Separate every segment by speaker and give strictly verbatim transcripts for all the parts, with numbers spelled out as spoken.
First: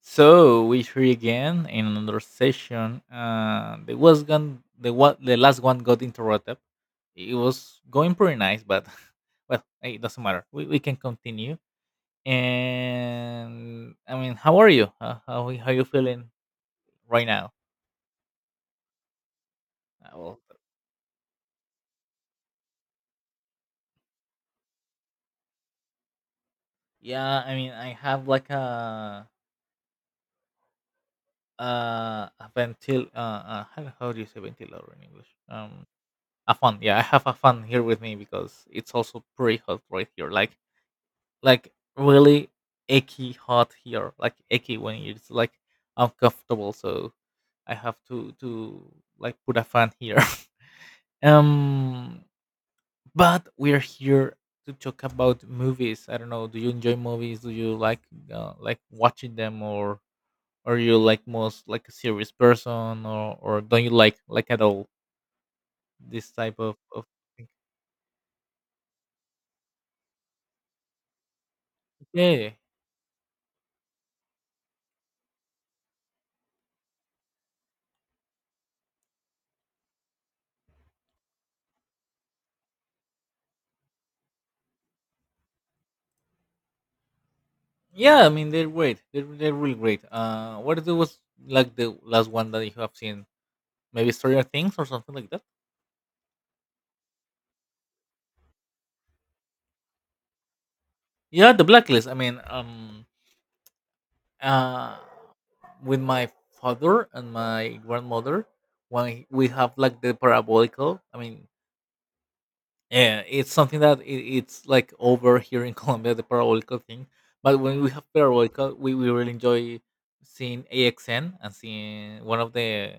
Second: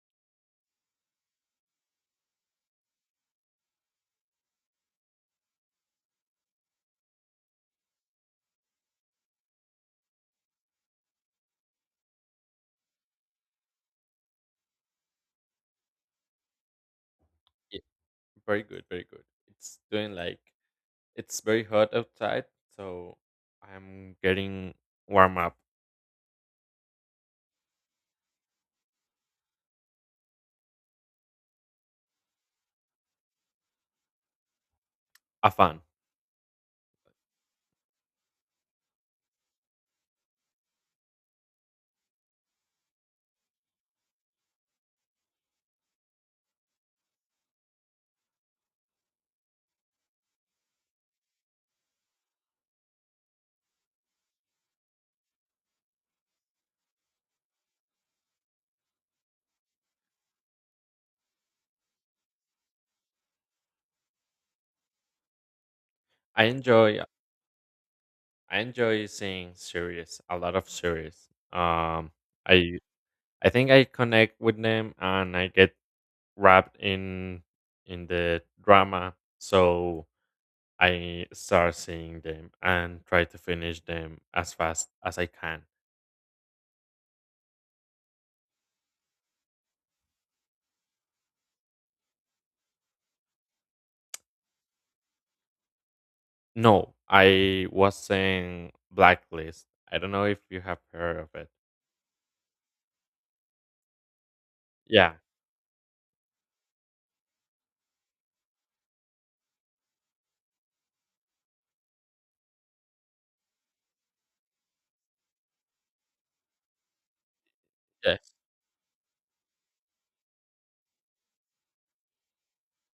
Speaker 1: So we three again in another session. Uh, the was gone. The what the last one got interrupted. It was going pretty nice, but well, hey, it doesn't matter. We, we can continue. And I mean, how are you? How how, how you feeling right now?
Speaker 2: Yeah, very good, very good. It's
Speaker 1: Uh,
Speaker 2: doing
Speaker 1: Well,
Speaker 2: like it's very hot outside, so I'm getting warm up.
Speaker 1: yeah. I mean, I have like a uh a ventil. Uh, uh how, how do you say ventilator in English?
Speaker 2: A fun.
Speaker 1: Um, a fan. Yeah, I have a fan here with me because it's also pretty hot right here. Like like really achy hot here, like achy when it's like uncomfortable. So I have to to like put a fan here. um, but we're here to talk about movies. I don't know. Do you enjoy movies? Do you like uh, like watching them, or are you like most like a serious person, or or don't you like like at all this
Speaker 2: I
Speaker 1: type of
Speaker 2: enjoy
Speaker 1: of thing?
Speaker 2: I enjoy seeing series, a lot of series. Um
Speaker 1: Yeah.
Speaker 2: I I think I connect with them and I get wrapped in in the drama, so I start seeing them and try to finish them as fast as I can.
Speaker 1: Yeah, I mean they're great. They're they're really great. Uh, what it was like the last one that you have seen? Maybe Stranger Things or something like that.
Speaker 2: No, I was saying Blacklist. I don't know if you have heard of it.
Speaker 1: Yeah, The Blacklist. I mean, um, uh,
Speaker 2: Yeah.
Speaker 1: with my father and my grandmother, when we have like the parabolical, I mean, yeah, it's something that it, it's like over here in Colombia, the parabolical thing. But when we have
Speaker 2: Yes.
Speaker 1: parabolical, we, we really enjoy seeing A X N and seeing one of the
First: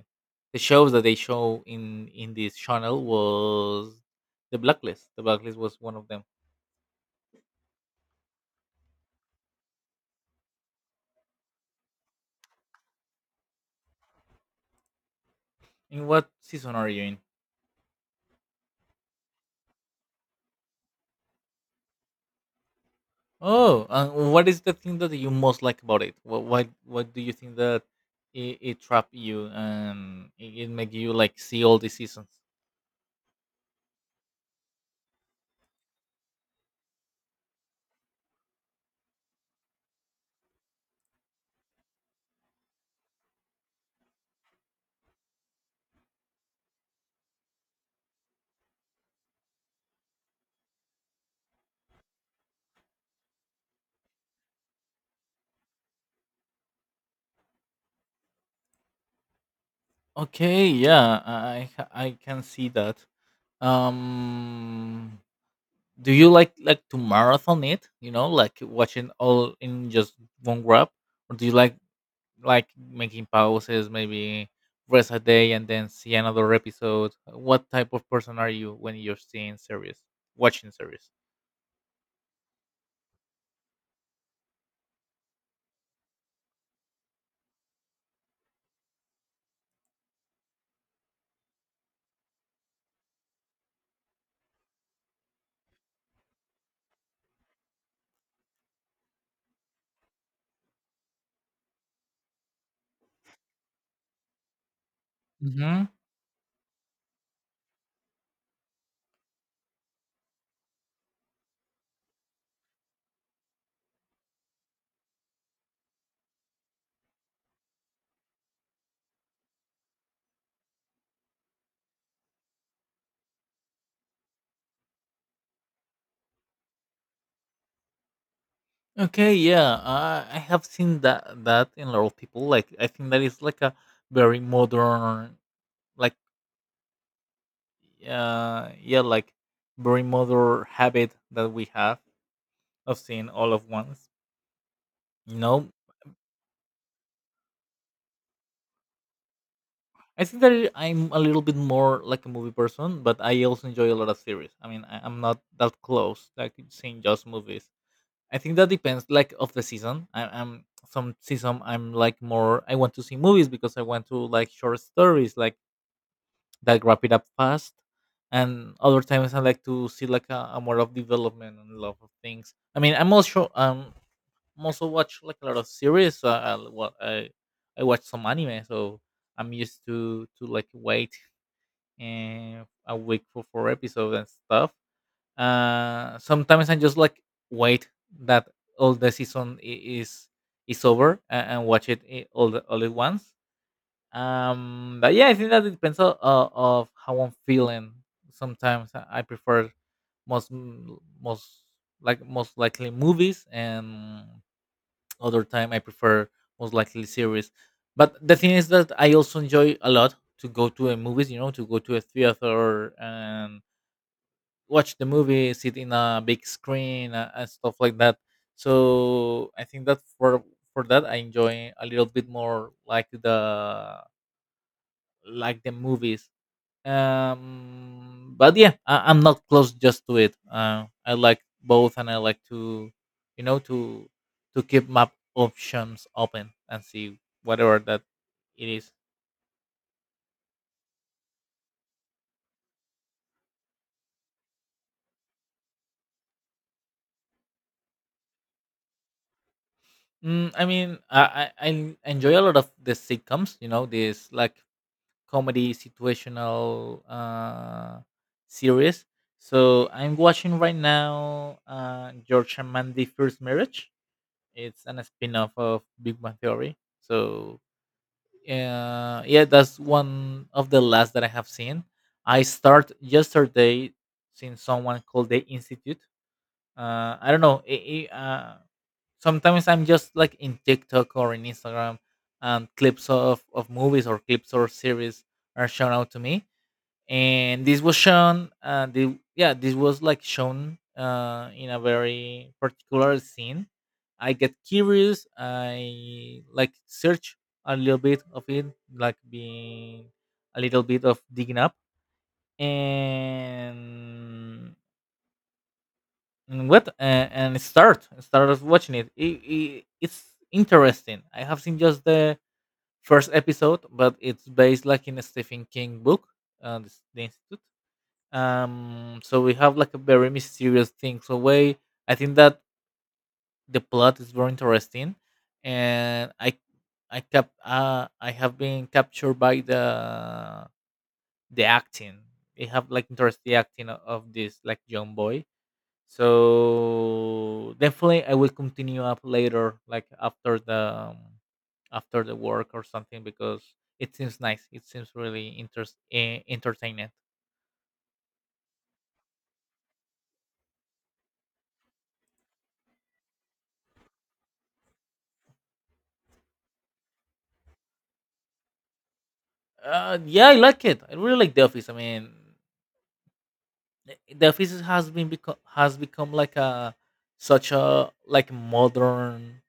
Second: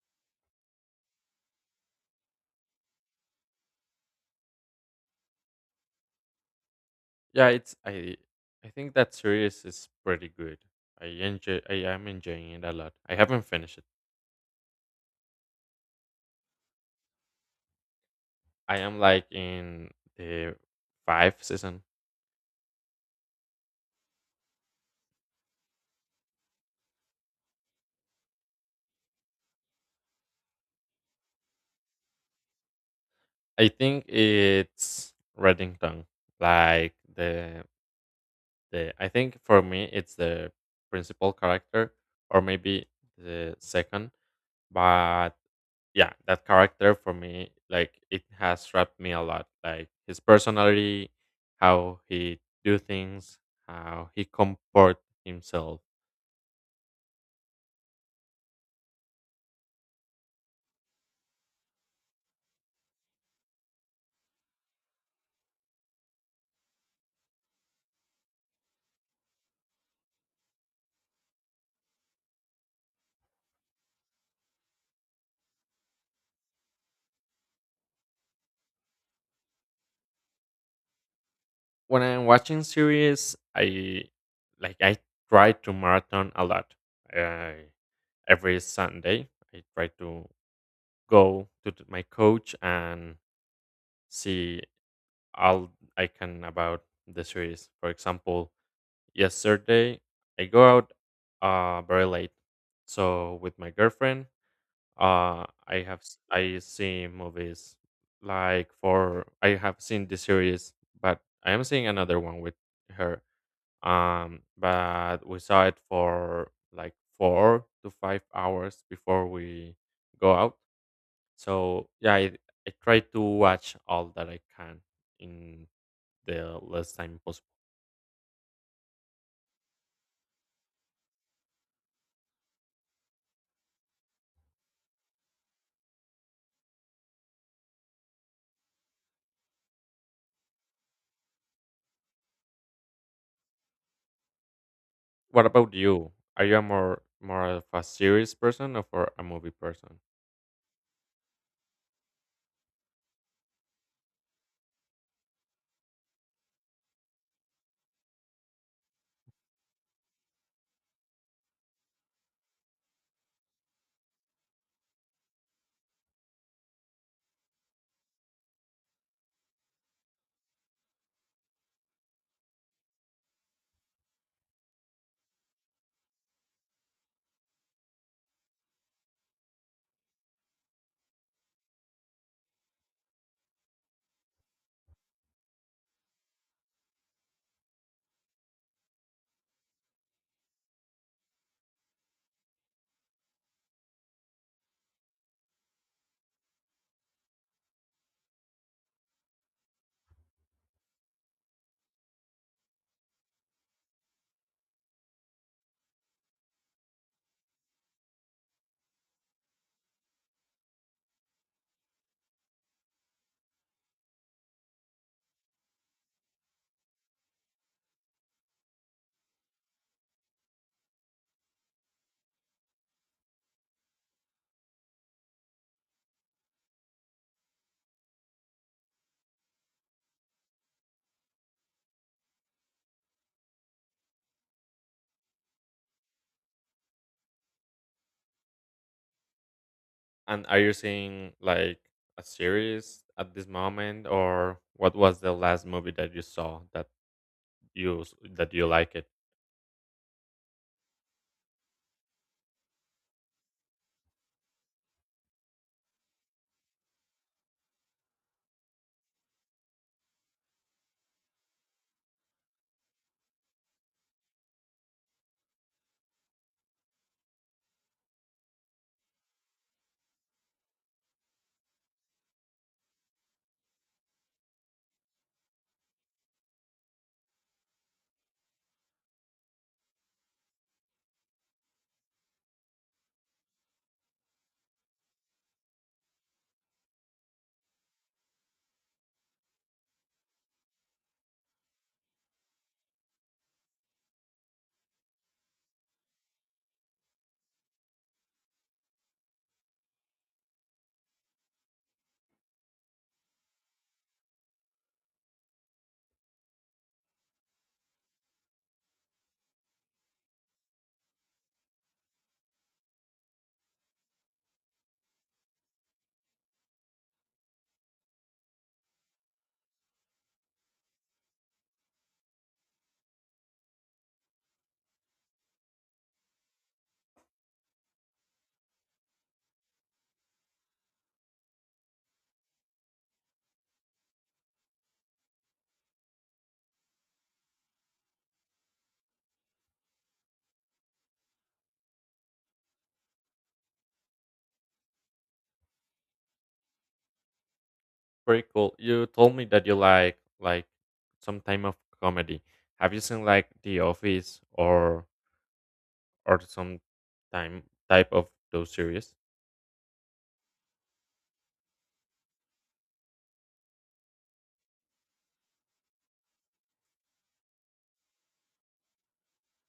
Speaker 1: the shows that they show in in this channel was the Blacklist. The Blacklist was one of them.
Speaker 2: Yeah, it's I I think that series is pretty good. I enjoy I am enjoying it a lot. I haven't finished it.
Speaker 1: In what season are you in?
Speaker 2: I am like in the fifth season.
Speaker 1: Oh, and what is the thing that you most like about it? What what, what do you think that it, it trapped you and it, it make you like see all the seasons?
Speaker 2: I think it's Reddington. Like the the I think for me it's the principal character or maybe the second. But yeah, that character for me, like it has wrapped me a lot. Like his personality, how he do things, how he comport himself.
Speaker 1: Okay, yeah, I I I can see that. Um, do you like like to marathon it? You know, like watching all in just one grab, or do you like like making pauses, maybe rest a day and then see another episode? What type of person are you when you're seeing series, watching series?
Speaker 2: When I'm watching series, I like I try to marathon a lot. I, every Sunday, I try to go to th- my coach and see all I can about the series. For example, yesterday I go out uh very late. So with my girlfriend, uh I have s- I see movies like for I have seen the series, but I am seeing another one with her. Um but we saw it for like four to five hours before we go out. So yeah, I, I try to watch all that I can in the less time possible.
Speaker 1: Okay, yeah, I, I have seen that that in a lot of people. Like, I think that is like a very modern, like, uh, yeah, like very modern habit that we have of seeing all of once. You
Speaker 2: What
Speaker 1: know,
Speaker 2: about you? Are you a more more of a series person or for a movie person?
Speaker 1: I think that I'm a little bit more like a movie person, but I also enjoy a lot of series. I mean, I, I'm not that close like seeing just movies. I think that depends like of the season. I, I'm some season I'm like more. I want to see movies because I want to like short stories like that wrap it up fast. And other times I like to see like a, a more of development and love of things. I mean, I'm also um I'm also watch like a lot of series. Uh, I, well, I I watch some anime, so I'm used to to like wait uh, a week for four episodes and stuff. Uh, sometimes I just like wait that all the season i- is is over and, and watch it i- all the, all at once. Um but yeah, I think that it depends on, uh, of how I'm feeling. Sometimes i I prefer most m- most like most likely movies, and other time I prefer most likely series. But the thing is that I also enjoy a lot to go to a movies, you know, to go to a theater and watch the movie sit in a big screen, uh, and stuff like that. So I think that for for that I enjoy a little bit more like the like the movies. Um, but yeah, I, I'm not close just to it. Uh, I like both, and I like to, you know, to to keep my options open and see whatever that it is.
Speaker 2: And are you seeing like a series at this moment, or what was the last movie that you saw that you s- that you like it?
Speaker 1: Mm, I mean, I, I I enjoy a lot of the sitcoms. You know, this like comedy situational uh series. So I'm watching right now uh, George and Mandy First Marriage. It's an spin-off of Big Bang Theory. So uh, yeah, that's one of the last that I have seen. I start yesterday seeing someone called the Institute. Uh, I don't know. I I uh, Sometimes I'm just like in TikTok or in Instagram, and clips of, of movies or clips or series are shown out to me, and this was shown uh the, yeah, this was like shown uh in a very particular scene. I get curious, I like search a little bit of it, like being a little bit of digging up, and and what uh, and start started watching it. It, it it's interesting. I have seen just the first episode, but it's based like in a Stephen King book, uh, the, the Institute. Um, so we have like a very mysterious thing, so way I think that the plot is very interesting, and i i kept, uh I have been captured by the the acting. They have like interesting acting o- of this like young boy, so definitely I will continue up later, like after the um, after the work or something, because it seems nice, it seems really interest eh, entertaining.
Speaker 2: Pretty cool. You told me that you like like some time of comedy. Have you seen like The Office or or some time type of those series?
Speaker 1: Uh, yeah, I like it. I really like The Office. I mean, The Office has been become has become like a such a like modern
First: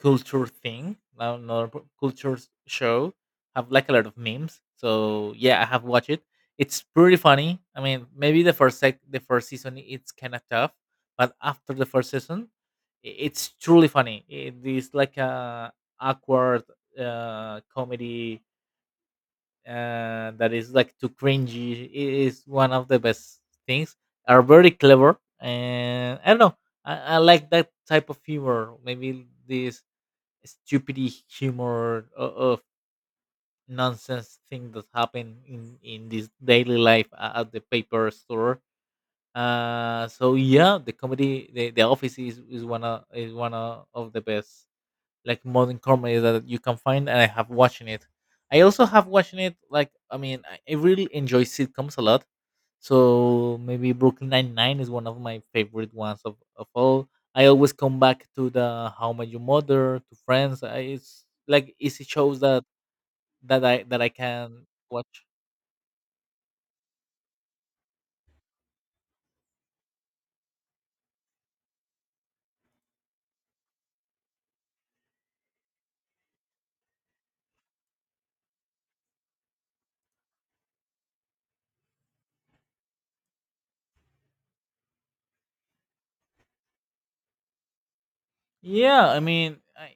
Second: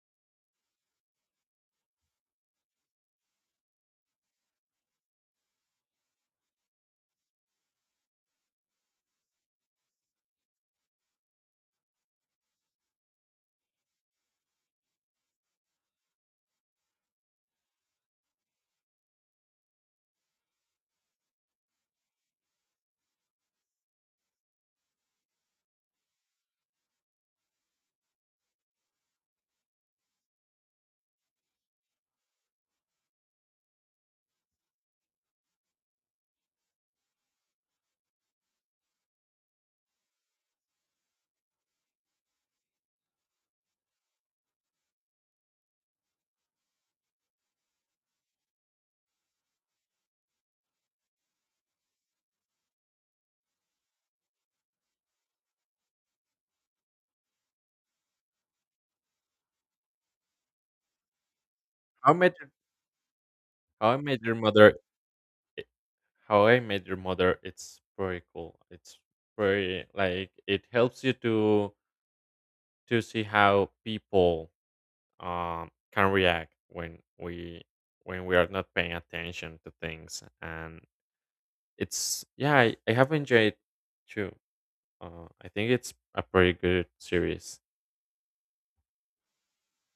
Speaker 1: culture thing. Now, another p- culture s- show have like a lot of memes. So yeah, I have watched it. It's pretty funny. I mean, maybe the first sec- the first season it's kind of tough, but after the first season, i- it's truly funny. It is like a awkward uh comedy, uh, that is like too cringy. It is one of the best things. Are very clever, and I don't know. I, I like that type of humor. Maybe this stupid humor o- of nonsense thing that happen in in this daily life a- at the paper store. Uh, so yeah, the comedy, the, the office is, is one of is one of of the best like modern comedy that you can find, and I have watching it. I also have watching it. Like I mean, I I really enjoy sitcoms a lot. So maybe Brooklyn Nine Nine is one of my favorite ones of, of all. I always come back to the How I Met Your Mother, to Friends. I, it's like easy
Speaker 2: How I Met
Speaker 1: shows
Speaker 2: Your,
Speaker 1: that that I
Speaker 2: How I
Speaker 1: that I
Speaker 2: Met Your
Speaker 1: can
Speaker 2: Mother
Speaker 1: watch.
Speaker 2: it- How I Met Your Mother, it's very cool. It's very like it helps you to to see how people um can react when we when we are not paying attention to things, and it's yeah, I, I have enjoyed too. Uh, I think it's a pretty good series.
Speaker 1: Yeah, I mean, I,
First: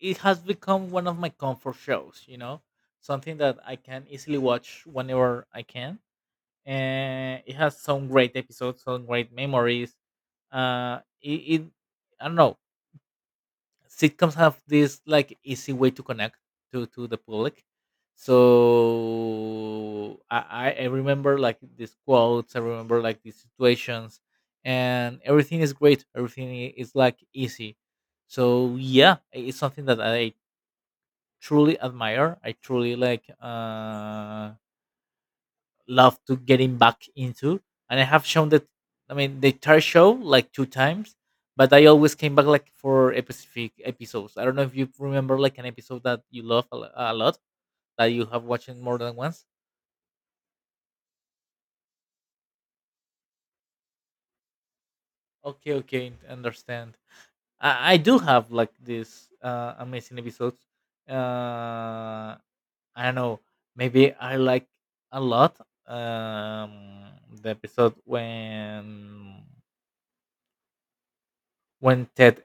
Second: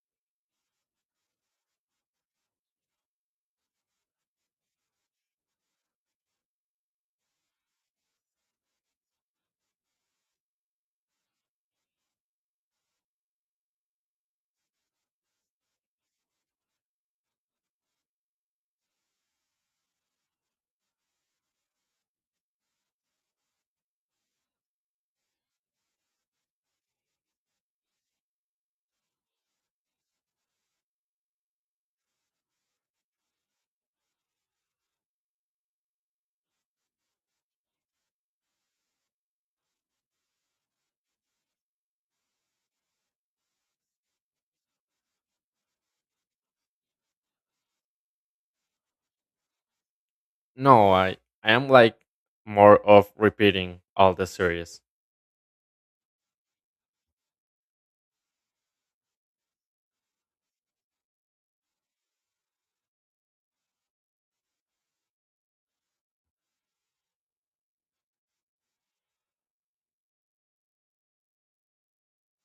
Speaker 1: it has become one of my comfort shows. You know, something that I can easily watch whenever I can, and it has some great episodes, some great memories. Uh, it, it I don't know. Sitcoms have this like easy way to connect to to the public. So I I I remember like these quotes. I remember like these situations, and everything is great. Everything i- is like easy. So yeah, i- it's something that I truly admire. I truly like. Uh, love to getting back into. And I have shown that, I mean the entire show like two times, but I always came back like for a specific episodes. I don't know if you remember like an episode that you love a, lo- a lot that you have watched it more than once.
Speaker 2: No, I I am like more of repeating all the series.
Speaker 1: Okay, okay, understand. I, I do have like these uh, amazing episodes. Uh, I don't know. Maybe I like a lot um, the episode when when Ted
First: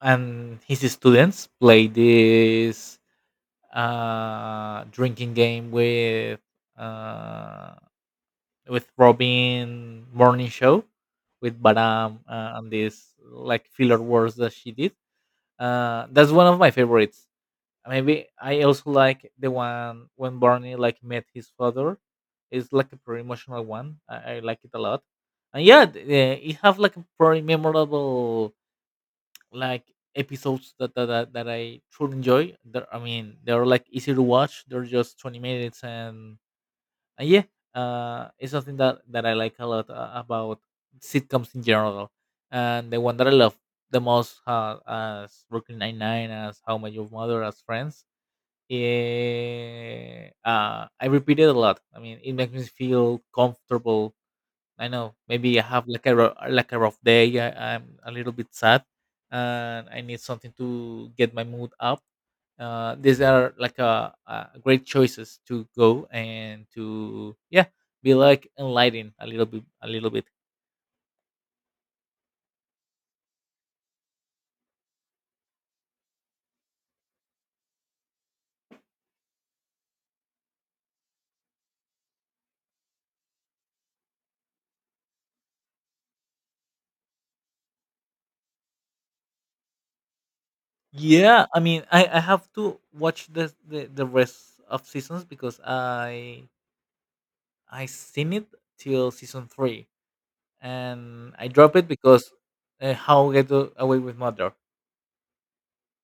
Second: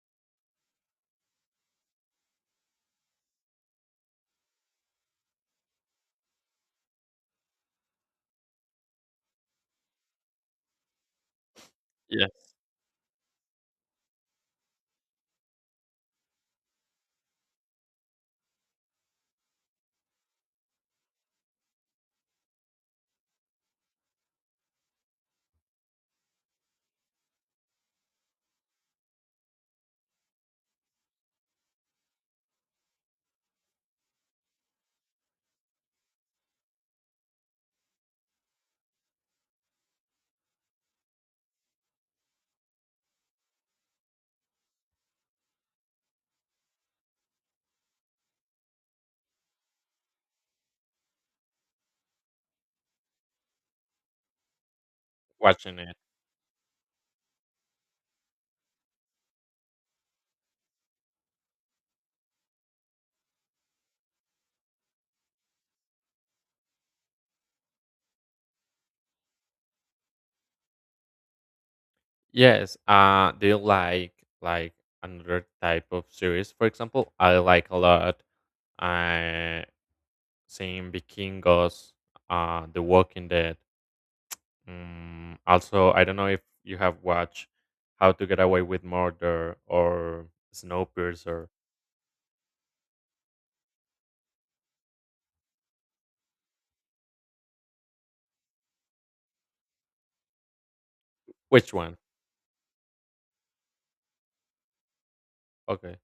Speaker 1: and his students play this uh, drinking game with uh, with Robin morning show with Baram,
Speaker 2: Yes,
Speaker 1: uh, and these like filler words that she did. Uh, that's one of my favorites. Maybe I also like the one when Barney like met his father. It's like a pretty emotional one. I, I like it a lot. And yeah, th- eh, it have like a pretty memorable like episodes that that, that, that I truly enjoy. They're, I mean, they're like easy to watch. They're just twenty minutes, and, and yeah, uh, it's something that that I like a lot uh, about sitcoms in general. And the one that I love the most, uh, as Brooklyn Nine Nine, as How I Met Your Mother, as Friends. Yeah, uh, I repeat it a lot. I mean, it makes me feel comfortable. I know maybe I
Speaker 2: watching
Speaker 1: have
Speaker 2: it.
Speaker 1: like a ro- like a rough day. I, I'm a little bit sad, and I need something to get my mood up. Uh, these are like a, uh great choices to go and to yeah be like enlightened a little bit a little bit.
Speaker 2: Yes. Uh, do you like like another type of series? For example, I like a lot uh, seeing Vikingos, uh, The Walking Dead. Mm, also, I don't know if you have watched How to Get Away with Murder or
Speaker 1: Yeah,
Speaker 2: Snowpiercer.
Speaker 1: I mean I, I have to watch the, the the rest of seasons because I I seen it till season three and I
Speaker 2: Which
Speaker 1: drop it
Speaker 2: one?
Speaker 1: because uh, How Get Away with Murder
Speaker 2: Okay.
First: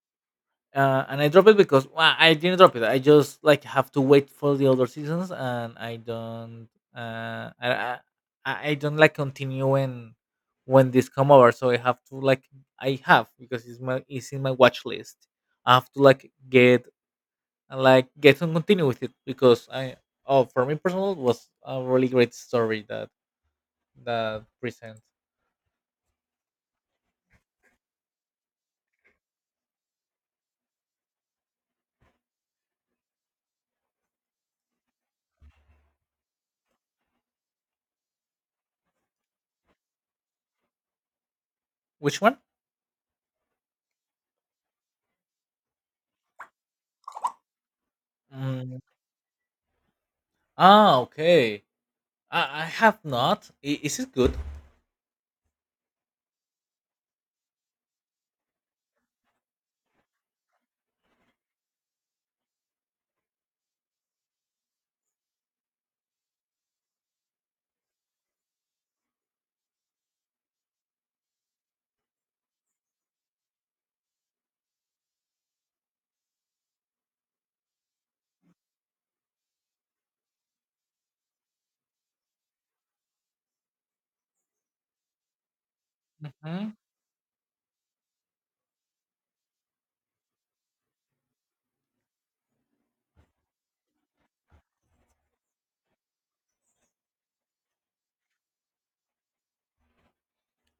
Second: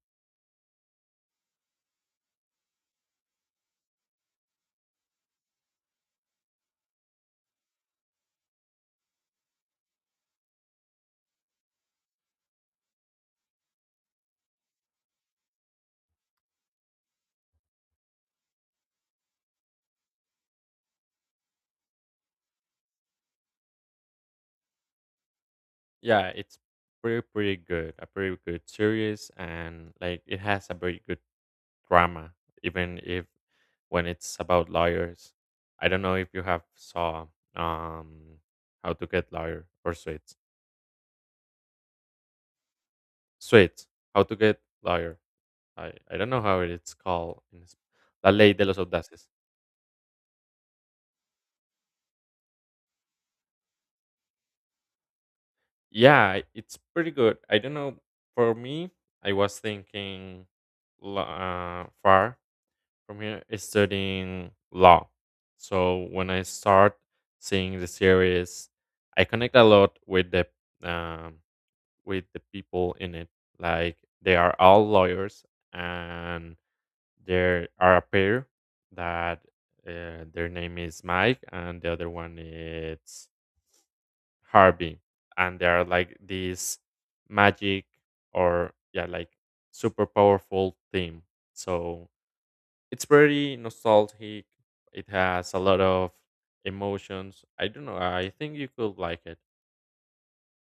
Speaker 1: uh, and I drop it because well, I didn't drop it. I just like have to wait for the other seasons, and I don't, uh, I, I, I I don't like continue when when this come over. So I have to like I have because it's my, it's in my watch list. I have to like get like get and continue with it. Because I oh for me personal, it was a really great story that that present.
Speaker 2: Yeah, it's pretty pretty good. A pretty good series, and like it has a very good drama, even if when it's about lawyers. I don't know if you have saw um how to get lawyer or suits.
Speaker 1: Which one?
Speaker 2: Suits. How to get lawyer. I, I don't know how it's called in Sp- La Ley de los
Speaker 1: Mm.
Speaker 2: Audaces.
Speaker 1: Ah, okay. I, I have not. I, is it good?
Speaker 2: Yeah, i- it's pretty good. I don't know. For me, I was thinking lo- uh, far from here is studying law. So when I start seeing the series, I connect a lot with the um, with the people in it. Like they are all lawyers, and there are a pair that uh, their name is Mike, and the other one is Harvey, and they are like this magic or yeah, like super powerful team. So it's pretty nostalgic. It has a lot of emotions. I don't know. I think you could like it.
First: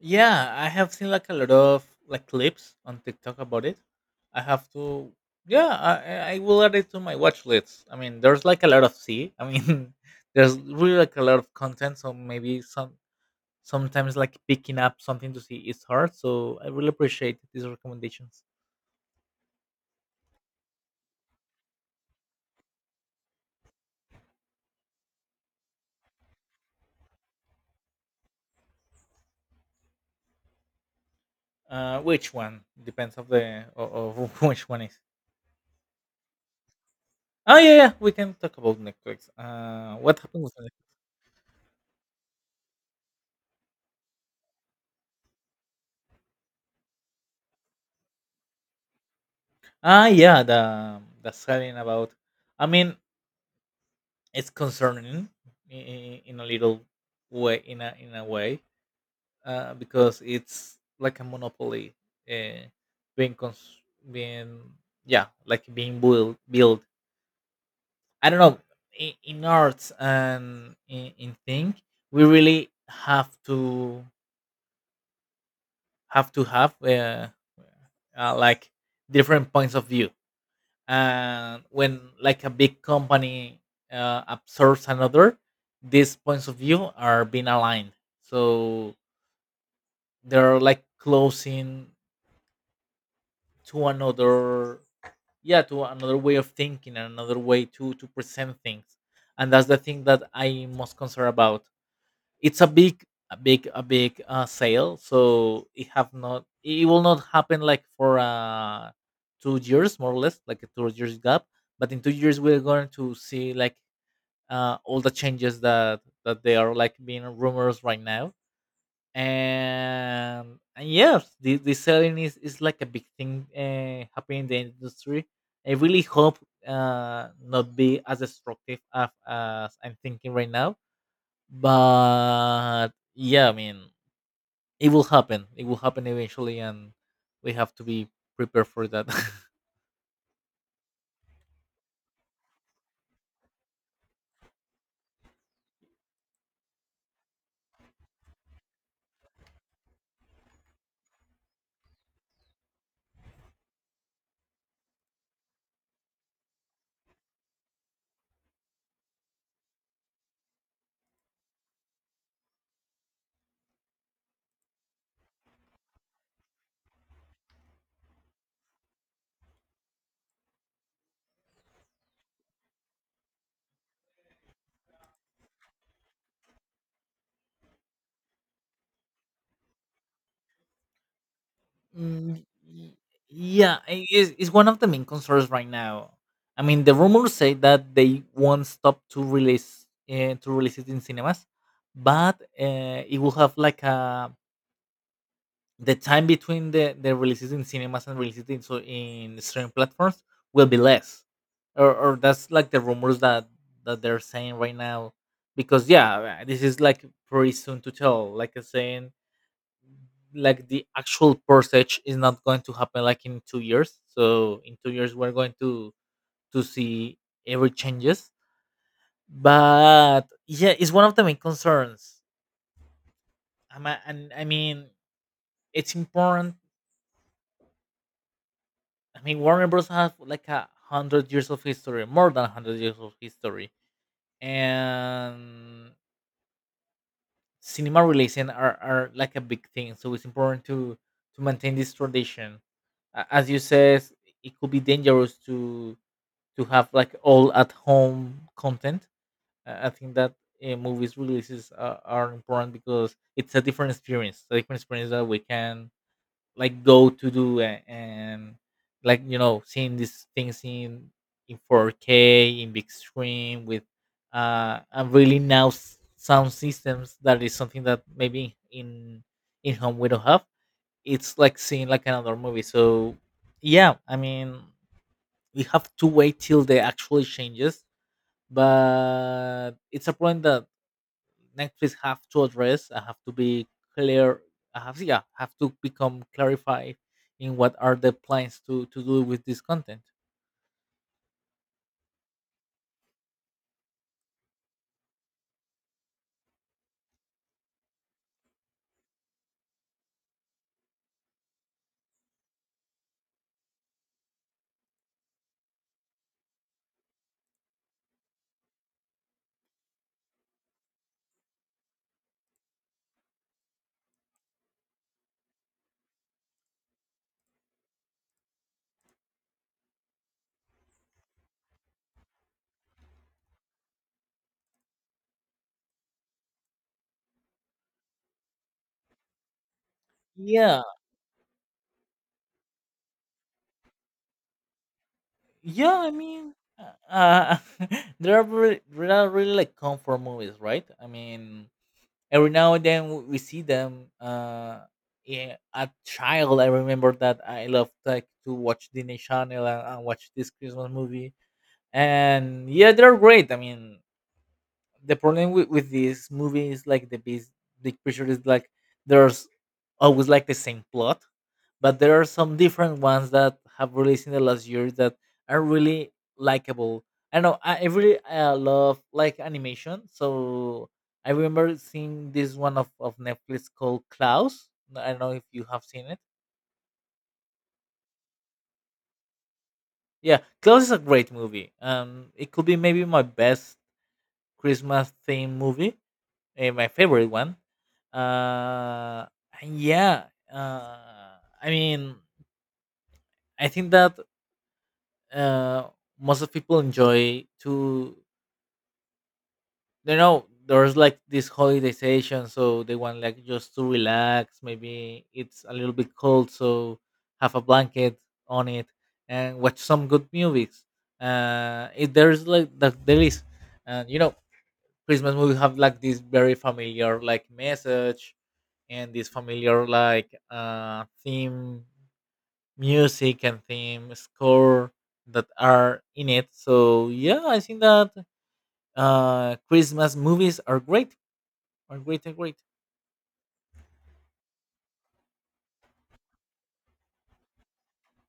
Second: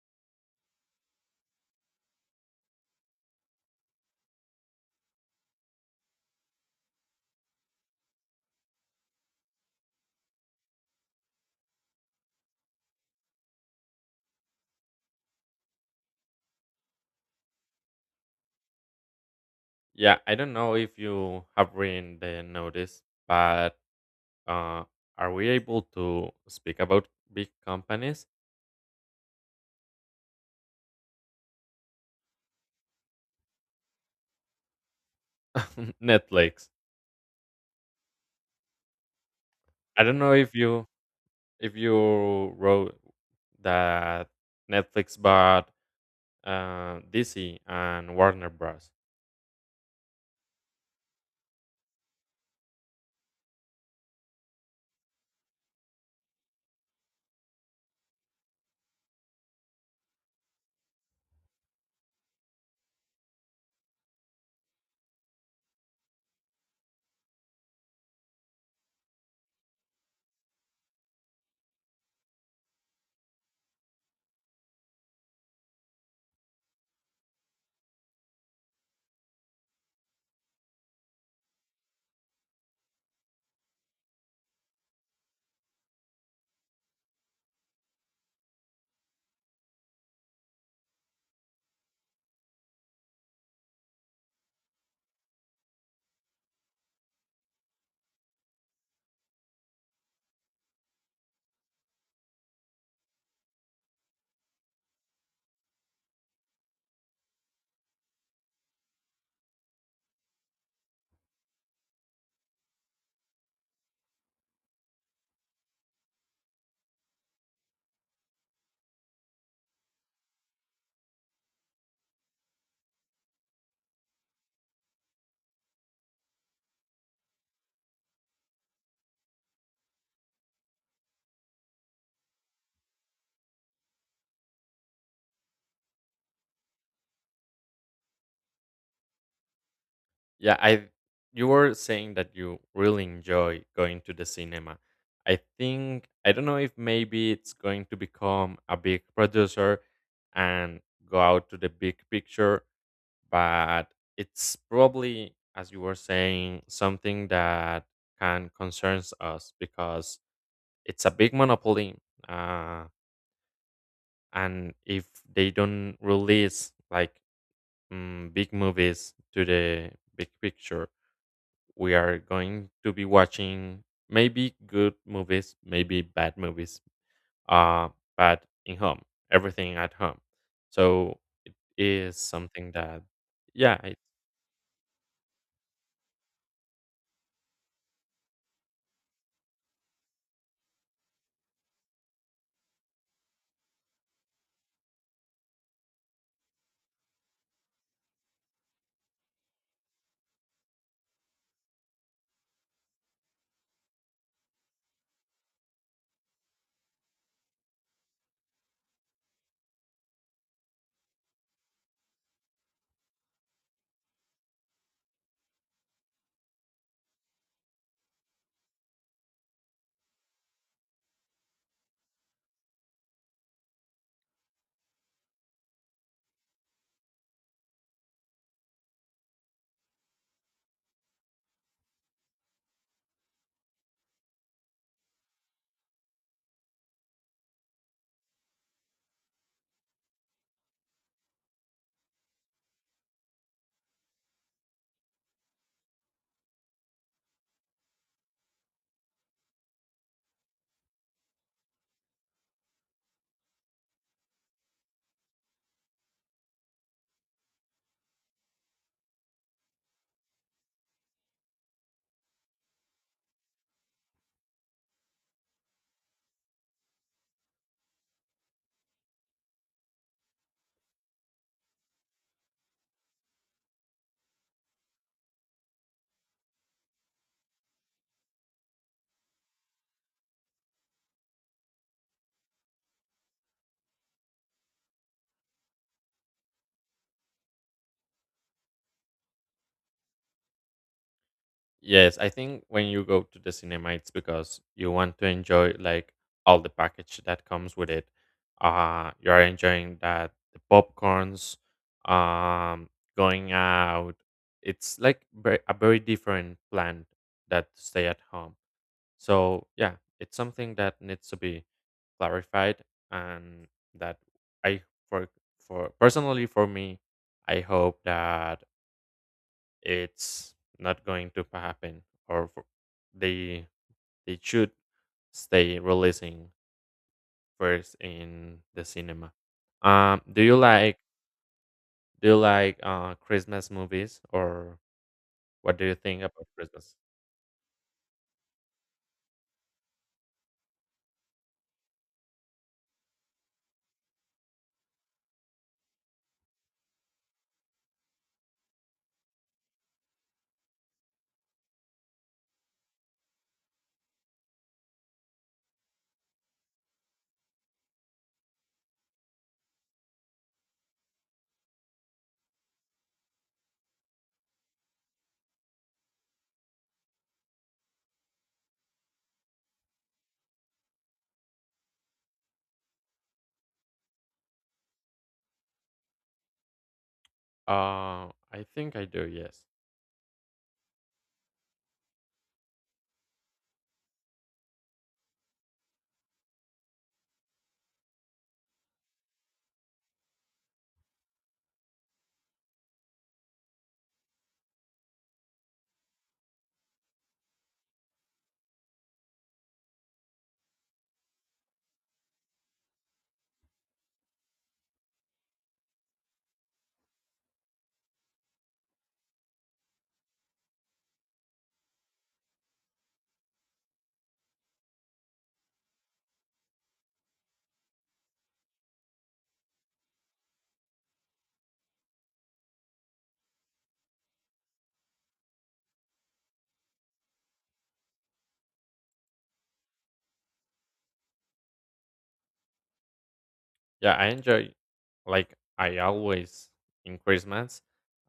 Speaker 1: Yeah, I have seen like a lot of like clips on TikTok about it. I have to, yeah, I, I I will add it to my watch list. I mean, there's like a lot of sea. I mean, there's really like a lot of content. So maybe some sometimes like picking up something to see is hard. So I really appreciate these recommendations.
Speaker 2: Yeah, I don't know if you have read the notice, but uh, are we able to speak about big companies?
Speaker 1: Uh, which one depends of the o- of which one is.
Speaker 2: Netflix.
Speaker 1: Oh yeah, yeah, we can talk about Netflix. Uh,
Speaker 2: I
Speaker 1: what
Speaker 2: don't know
Speaker 1: happened with
Speaker 2: if
Speaker 1: Netflix?
Speaker 2: you if you wrote that Netflix bought uh, D C and Warner Bros.
Speaker 1: Ah yeah, the the selling about. I mean, it's concerning in, in a little way, in a in a way, uh, because it's like a monopoly, uh, being cons- being yeah, like being built built, I don't know, in, in arts and in, in thing. We really have to have to have uh, uh, like different points of view. And when like a big company uh, absorbs another, these points of view are being aligned. So they're like closing to another, yeah, to another way of thinking and another way to to present things. And that's the thing that I most concerned about. It's a big a big a big uh, sale. So it have not it will not happen like for uh two years, more or less, like a two years gap. But in two years we're going to see like uh, all the changes that that they are like being rumors right now. And and yes, the, the selling is, is like a big thing, uh, happening in the industry. I really hope uh not be as destructive as, as I'm thinking right now. But yeah, I mean, it will happen it will happen eventually, and we have to be prepared for that.
Speaker 2: Yeah, I you were saying that you really enjoy going to the cinema. I think I don't know if maybe it's going to become a big producer and go out to the big picture, but it's probably, as you were saying, something that can concerns us because it's a big monopoly, uh, and if they don't release like mm, big movies to the big picture, we are going to be watching maybe good movies, maybe bad movies, uh, but in home, everything at home. So it is
Speaker 1: Mm,
Speaker 2: something
Speaker 1: y-
Speaker 2: that, yeah.
Speaker 1: yeah, i- it's, it's one of the main concerns right now. I mean, the rumors say that they won't stop to release uh, to release it in cinemas, but uh, it will have like a the time between the, the releases in cinemas and releases in so in streaming platforms will be less, or, or that's like the rumors that that they're saying right now. Because yeah, uh, this is like pretty soon to tell. Like I saying, like the actual purchase is not going to happen like in two years. So in two years we're going to to see every changes. But yeah, it's one of the main concerns. Um, I and I mean, it's important. I mean, Warner Bros. Have like a hundred years of history, more than hundred years of history, and cinema relation are are like a big thing. So it's important to to maintain this tradition. A- As you says, it could be dangerous to to have like all at home content. Uh, I think that uh, movies releases uh, are important because it's a different experience, a different experience that we can like go to do and, and, like you know seeing these things in in four K in big screen with uh and really now s- sound systems, that is something that maybe in in home we don't have. It's like seeing like another movie. So yeah, I mean, we have to wait till the actual changes, but it's a problem that Netflix have to address. I have to be clear. I have Yeah, have to become clarified in what are the plans to to do with this content.
Speaker 2: Yes, I think when you go to the cinema, it's because you want to enjoy like all the package that comes with it. Uh, you are enjoying that the popcorns, um, going out. It's like very, a very different plan that stay at home. So yeah, it's something that needs to be clarified, and that, I for for personally for me, I hope that it's not going to happen, or for, they they should stay releasing first in the cinema. um do you
Speaker 1: Yeah,
Speaker 2: like do you like uh Christmas movies, or what do you
Speaker 1: yeah. I
Speaker 2: think about
Speaker 1: mean,
Speaker 2: Christmas?
Speaker 1: uh, there are really, there are really like comfort movies, right? I mean, every now and then w- we see them. Uh, yeah, a child, I remember that I loved like to watch Disney Channel and, and watch this Christmas movie. And yeah, they're great. I mean, the problem with, with this movie is like the big big picture is like there's always like the same plot, but there are some different ones that have released in the last year that are really likable. I know, I, I really uh, love like animation. So I remember seeing this one of, of Netflix called Klaus. I don't know if you have seen it.
Speaker 2: uh I think I do, yes.
Speaker 1: Yeah, Klaus is a great movie. Um, it could be maybe my best Christmas theme movie, eh, my favorite one. Uh, and yeah, uh, I mean, I think that uh, most of people enjoy to, you know, there's like this holiday session, so they want like just to relax. Maybe it's a little bit cold, so have a blanket on it and watch some good movies. Uh, it, there's like that there is, and you know, Christmas movies have like this very familiar like message and this familiar like uh, theme music and theme score that are in it. So yeah, I think that uh, Christmas movies are great, are great, are great.
Speaker 2: Yeah, I enjoy like, I always in Christmas,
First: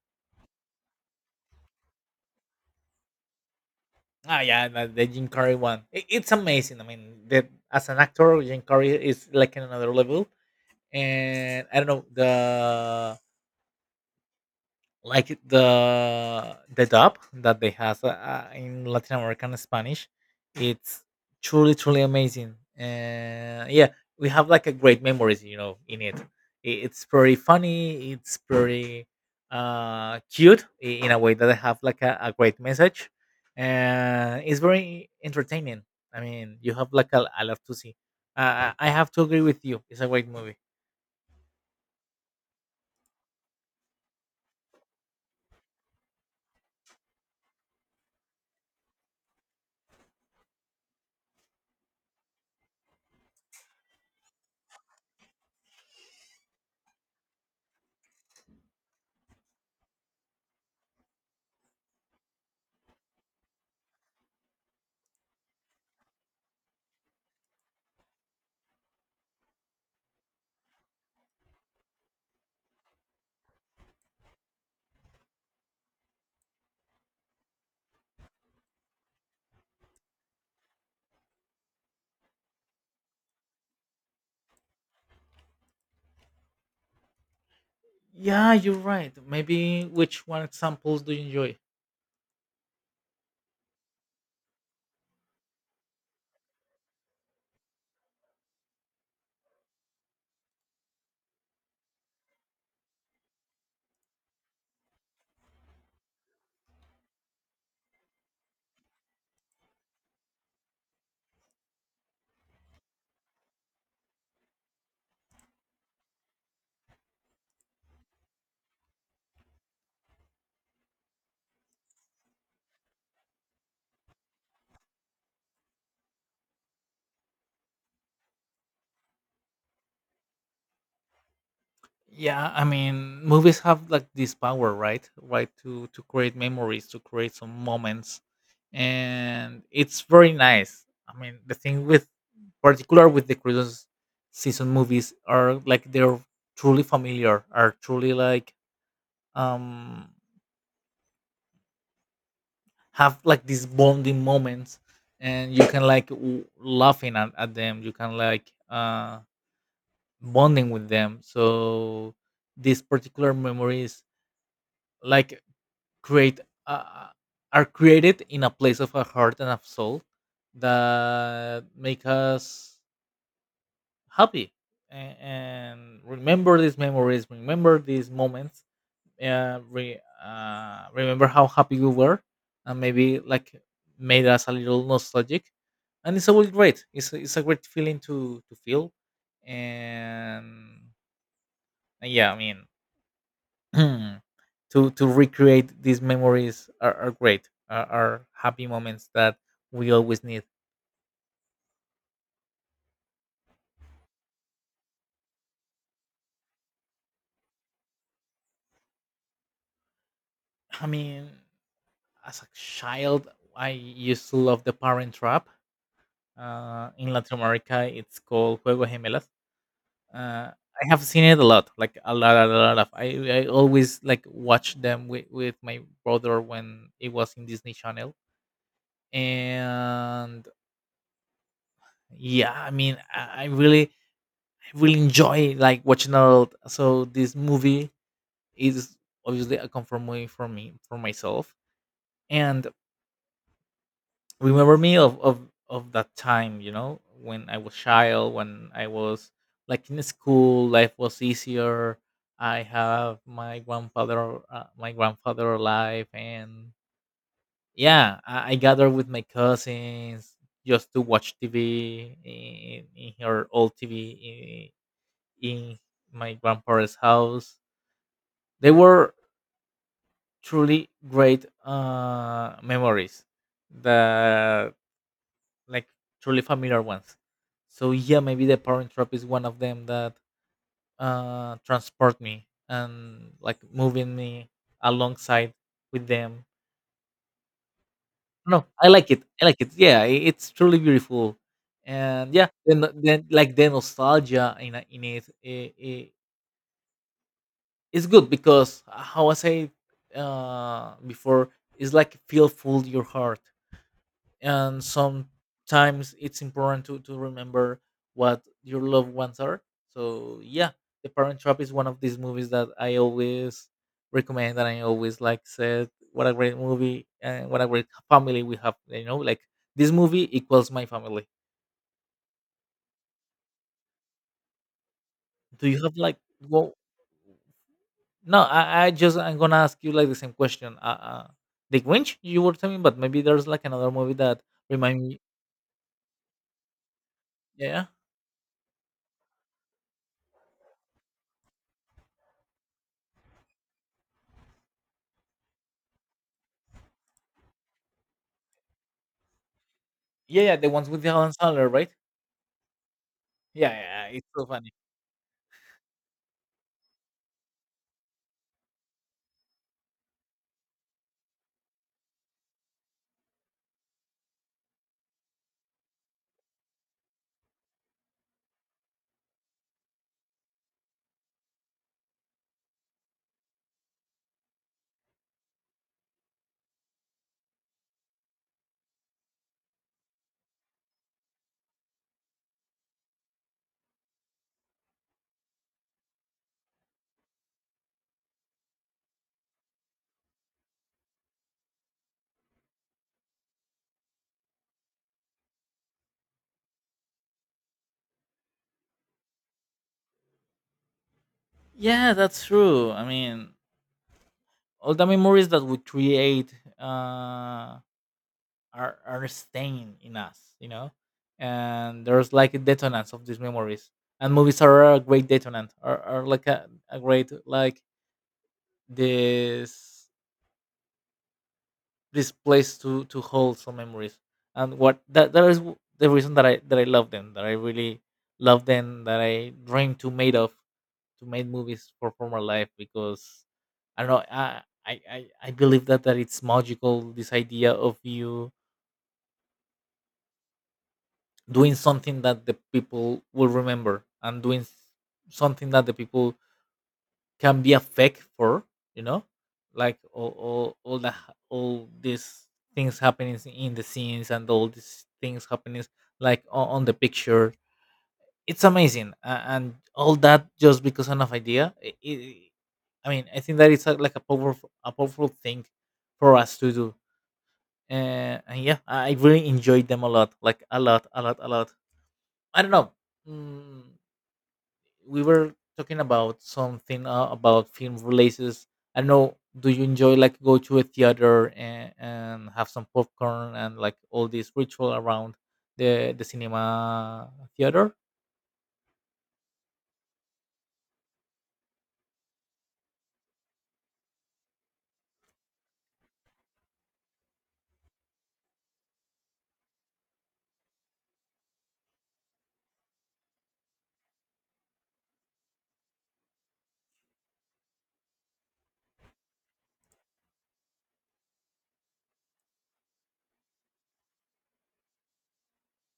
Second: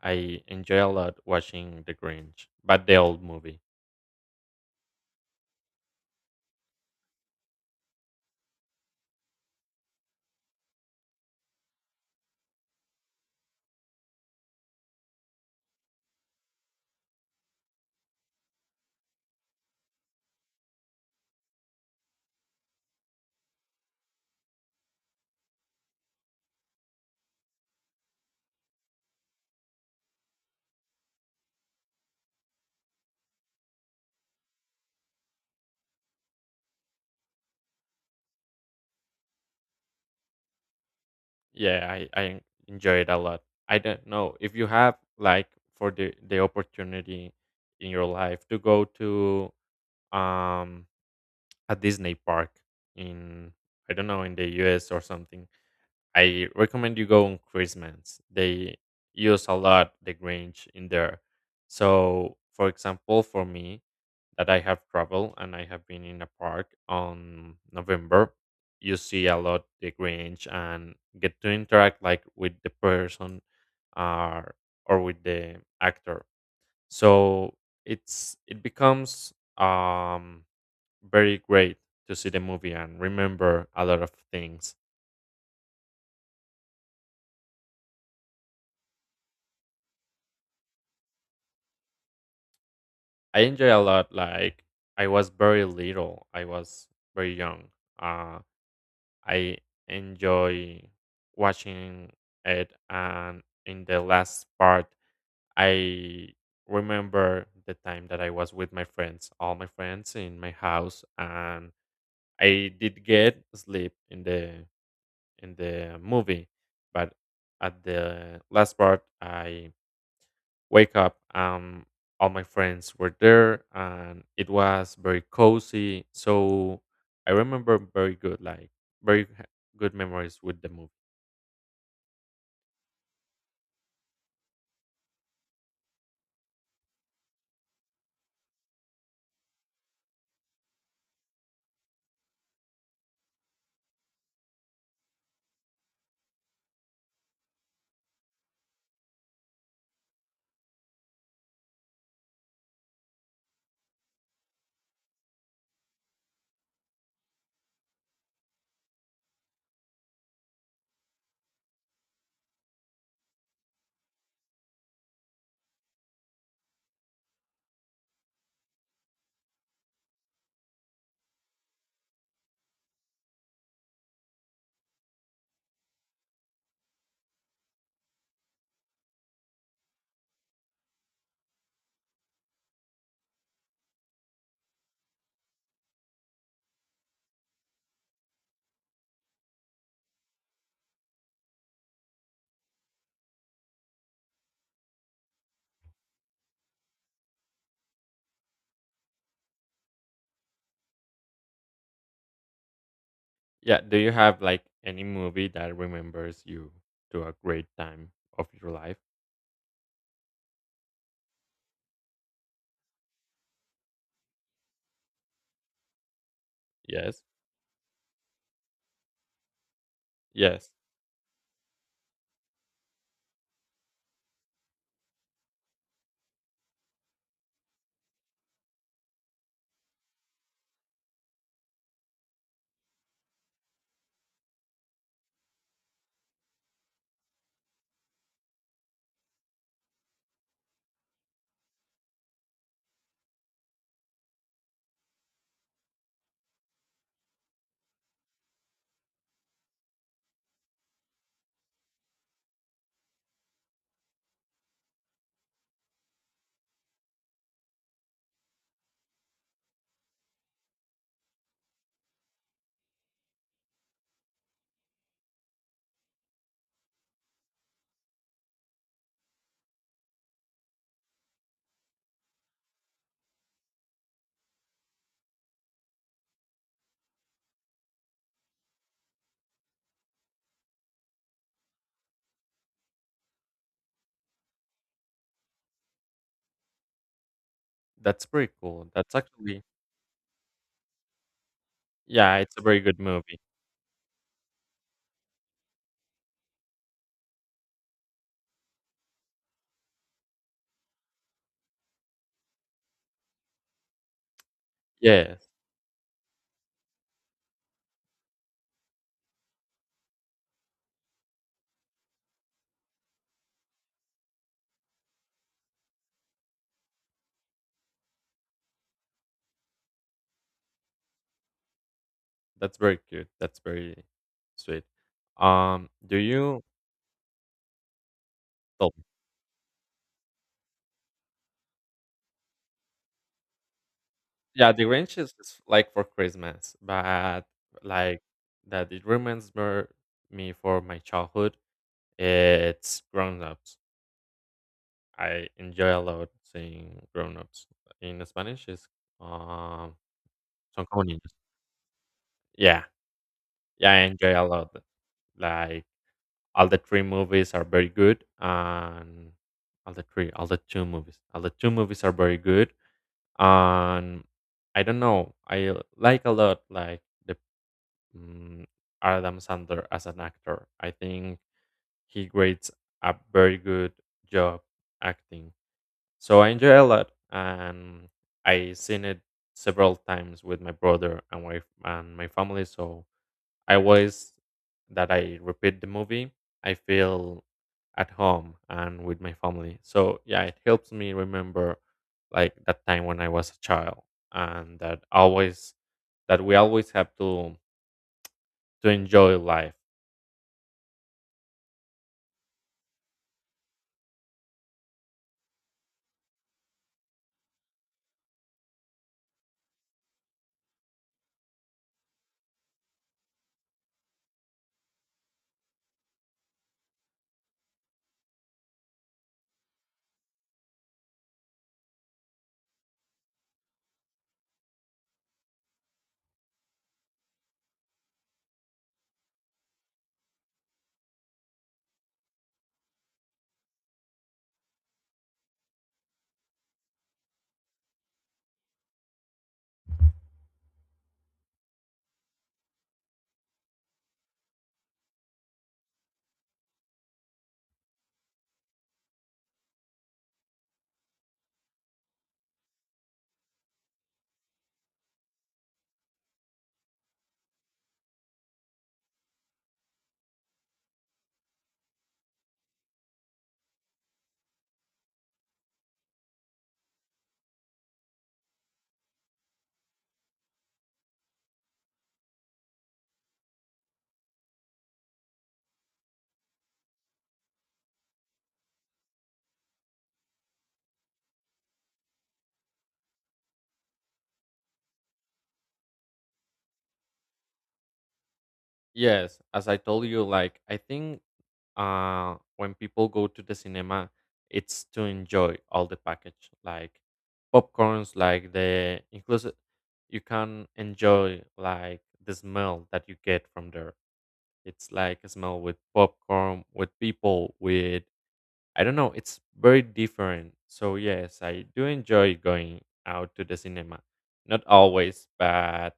Speaker 2: I enjoy a lot watching the Grinch, but the old movie.
Speaker 1: Ah, yeah, the, the Jim Carrey one. It, it's amazing. I mean, that as an actor, Jim Carrey is like in another level. And I don't know the. Like the the dub that they has uh, uh, in Latin American Spanish, it's truly truly amazing. Uh, yeah, we have like a great memories, you know, in it. I- It's pretty funny. It's pretty uh, cute, i- in a way that they have like a, a great message. Uh, it's very entertaining. I mean, you have like a, a lot to see. Uh, I I have to agree with you. It's a great movie.
Speaker 2: Yeah, I, I enjoy it a lot. I don't know if you have like for the the opportunity in your life to go to um a Disney park in, I don't know, in the U S or something. I recommend you go on Christmas. They use a lot the Grinch in there. So, for example, for me, that I have traveled and I have been in a park on November, you see a lot the Grinch and get to interact like with the person, uh, or with the actor. So it's it becomes, um, very great to see the movie and remember a lot of things.
Speaker 1: Yeah, you're right. Maybe which one examples do you enjoy?
Speaker 2: I enjoy a lot. Like I was very little, I was very young. Um, I enjoy watching it. And in the last part, I remember the time that I was with my friends, all my friends in my house, and I did get sleep in the in the movie, but at the last part, I wake up. Um, all my friends were there, and it was very cozy. So I remember very good, like very h- good memories with the movie.
Speaker 1: Yeah, I mean, movies have like this power, right? Right to to create memories, to create some moments, and it's very nice. I mean, the thing with particular with the Christmas season movies are like they're truly familiar, are truly like um have like these bonding moments, and you can like w- laughing at, at them. You can like uh bonding with them. So these particular memories like create uh, are created in a place of a heart and of soul that make us happy and, and remember these memories, remember these moments, uh, re, uh, remember how happy we were and maybe like made us a little nostalgic. And it's always great. It's, a- it's a great feeling to to feel. And, and yeah, I mean, to to recreate these memories are, are great, are, are happy moments that we always need.
Speaker 2: Yeah. Do you have like any movie that remembers you to a great time of your life?
Speaker 1: I mean, as a child, I used to love The Parent Trap. Uh, in
Speaker 2: Yes.
Speaker 1: Latin America it's called Juego de Gemelas. uh,
Speaker 2: Yes.
Speaker 1: I have seen it a lot, like a lot a lot, a lot. I, I always like watch them with, with my brother when it was in Disney Channel. And yeah, I mean, i, I really I really enjoy like watching a lot. So this movie is obviously a comfort movie for me, for myself. And remember me of of of that time, you know when I was child, when I was like in school, life was easier. I have my grandfather, uh, my grandfather alive. And yeah, I, I gather with my cousins just to watch TV in, in her old TV, in, in my grandparents house. They were truly great uh, memories. The, like truly familiar ones. So yeah, maybe The Parent Trap is one of them that uh, transport me and like moving me alongside with them.
Speaker 2: That's pretty
Speaker 1: No, I
Speaker 2: cool.
Speaker 1: like
Speaker 2: That's
Speaker 1: it. I like
Speaker 2: actually,
Speaker 1: it. Yeah, i- it's truly beautiful, and
Speaker 2: yeah,
Speaker 1: yeah,
Speaker 2: it's a very
Speaker 1: then the-
Speaker 2: good
Speaker 1: then
Speaker 2: movie.
Speaker 1: like the nostalgia in a- in it, I I it's good because uh, how I say uh, before, it's like feel full your heart, and
Speaker 2: Yes.
Speaker 1: sometimes it's important to, to remember what your loved ones are. So yeah, The Parent Trap is one of these movies that I always recommend. And I always like said, what a great movie and what a great family we have, you know like this movie equals my family.
Speaker 2: That's very cute. That's very sweet.
Speaker 1: Do you
Speaker 2: Um,
Speaker 1: have like,
Speaker 2: do you,
Speaker 1: well, no, i, I
Speaker 2: oh,
Speaker 1: just, I'm gonna ask you like the same question. Uh, uh the Grinch you were telling me, but maybe there's like another movie that
Speaker 2: yeah, The
Speaker 1: remind
Speaker 2: Grinch
Speaker 1: me.
Speaker 2: is is like for Christmas, but
Speaker 1: Yeah.
Speaker 2: like that it reminds mer- me for my childhood. It's Grown Ups. I enjoy a lot seeing Grown Ups. In Spanish, Is um,
Speaker 1: Yeah yeah the
Speaker 2: Son
Speaker 1: ones with
Speaker 2: como
Speaker 1: the Alan
Speaker 2: niños.
Speaker 1: Sandler, right?
Speaker 2: Yeah,
Speaker 1: Yeah,
Speaker 2: yeah, I
Speaker 1: yeah, yeah, it's
Speaker 2: enjoy a
Speaker 1: so funny.
Speaker 2: lot. Like, all the three movies are very good, and all the three, all the two movies. All the two movies are very good, and I don't know, I like a lot, like, the, mm, Adam Sandler as an actor. I think he grades a very good job acting. So I enjoy a lot, and I seen it several times with my brother and wife and my family. So I always that I repeat the movie, I feel at home and with my family. So yeah, it helps me remember like that time when I was a child, and that always that we always have to to enjoy life.
Speaker 1: Yeah, that's true. I mean, all the memories that we create uh, are are staying in us, you know. And there's like a detonance of these memories, and movies are a great detonant, are, are like a, a great like this this place to to hold some memories. And what that that is w- the reason that I that I love them, that I really love them, that I dream to made of to make movies for former life because I don't know. I I I I believe that that it's magical. This idea of you doing something that the people will remember and doing s- something that the people can be affect for. You know, like all all all the all these things happening in the scenes and all these things happening like on, on the picture it's amazing, uh, and all that just because of an idea. I i i mean I think that it's a, like a powerful a powerful thing for us to do. Uh, and yeah, I I really enjoyed them a lot, like a lot a lot a lot. I don't know. mm, we were talking about something, uh, about film releases. I don't know, do you enjoy like go to a theater and, and have some popcorn and like all this ritual around the the cinema theater?
Speaker 2: Yes, as I told you, like I think uh when people go to the cinema, it's to enjoy all the package, like popcorns, like the inclusive you can enjoy like the smell that you get from there. It's like a smell with popcorn, with people, with, I don't know, it's very different. So yes, I do enjoy going out to the cinema. Not always, but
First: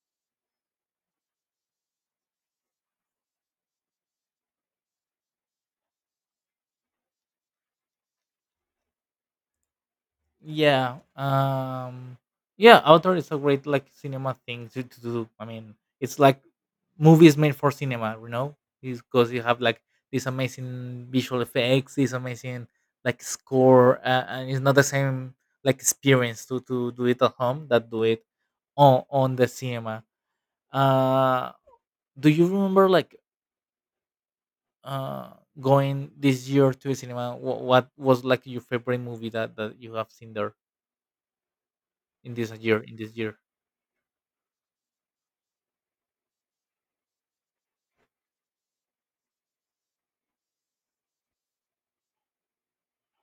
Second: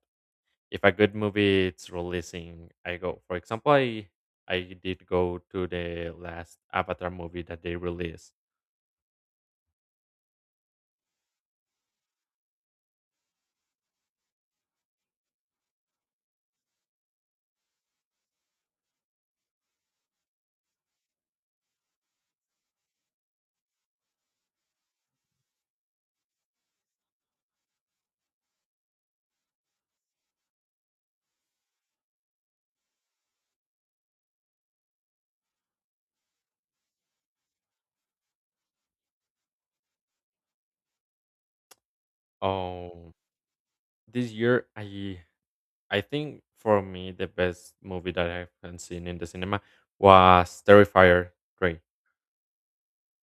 Speaker 2: if a good movie it's releasing, I go. For example, I I did go to the last Avatar movie that they released.
Speaker 1: Yeah. Um yeah, Avatar is a great like cinema thing to, to do. I mean, it's like movies made for cinema, you know? Because you have like these amazing visual effects, these amazing like score, uh, and it's not the same like experience to, to do it at home that do it on on the cinema. Uh, do you remember like uh going this year to a cinema? What, what was like your favorite movie that that you have seen there in this year in this
Speaker 2: Oh,
Speaker 1: year?
Speaker 2: this year, I I think for me the best movie that I've seen in the cinema was Terrifier three.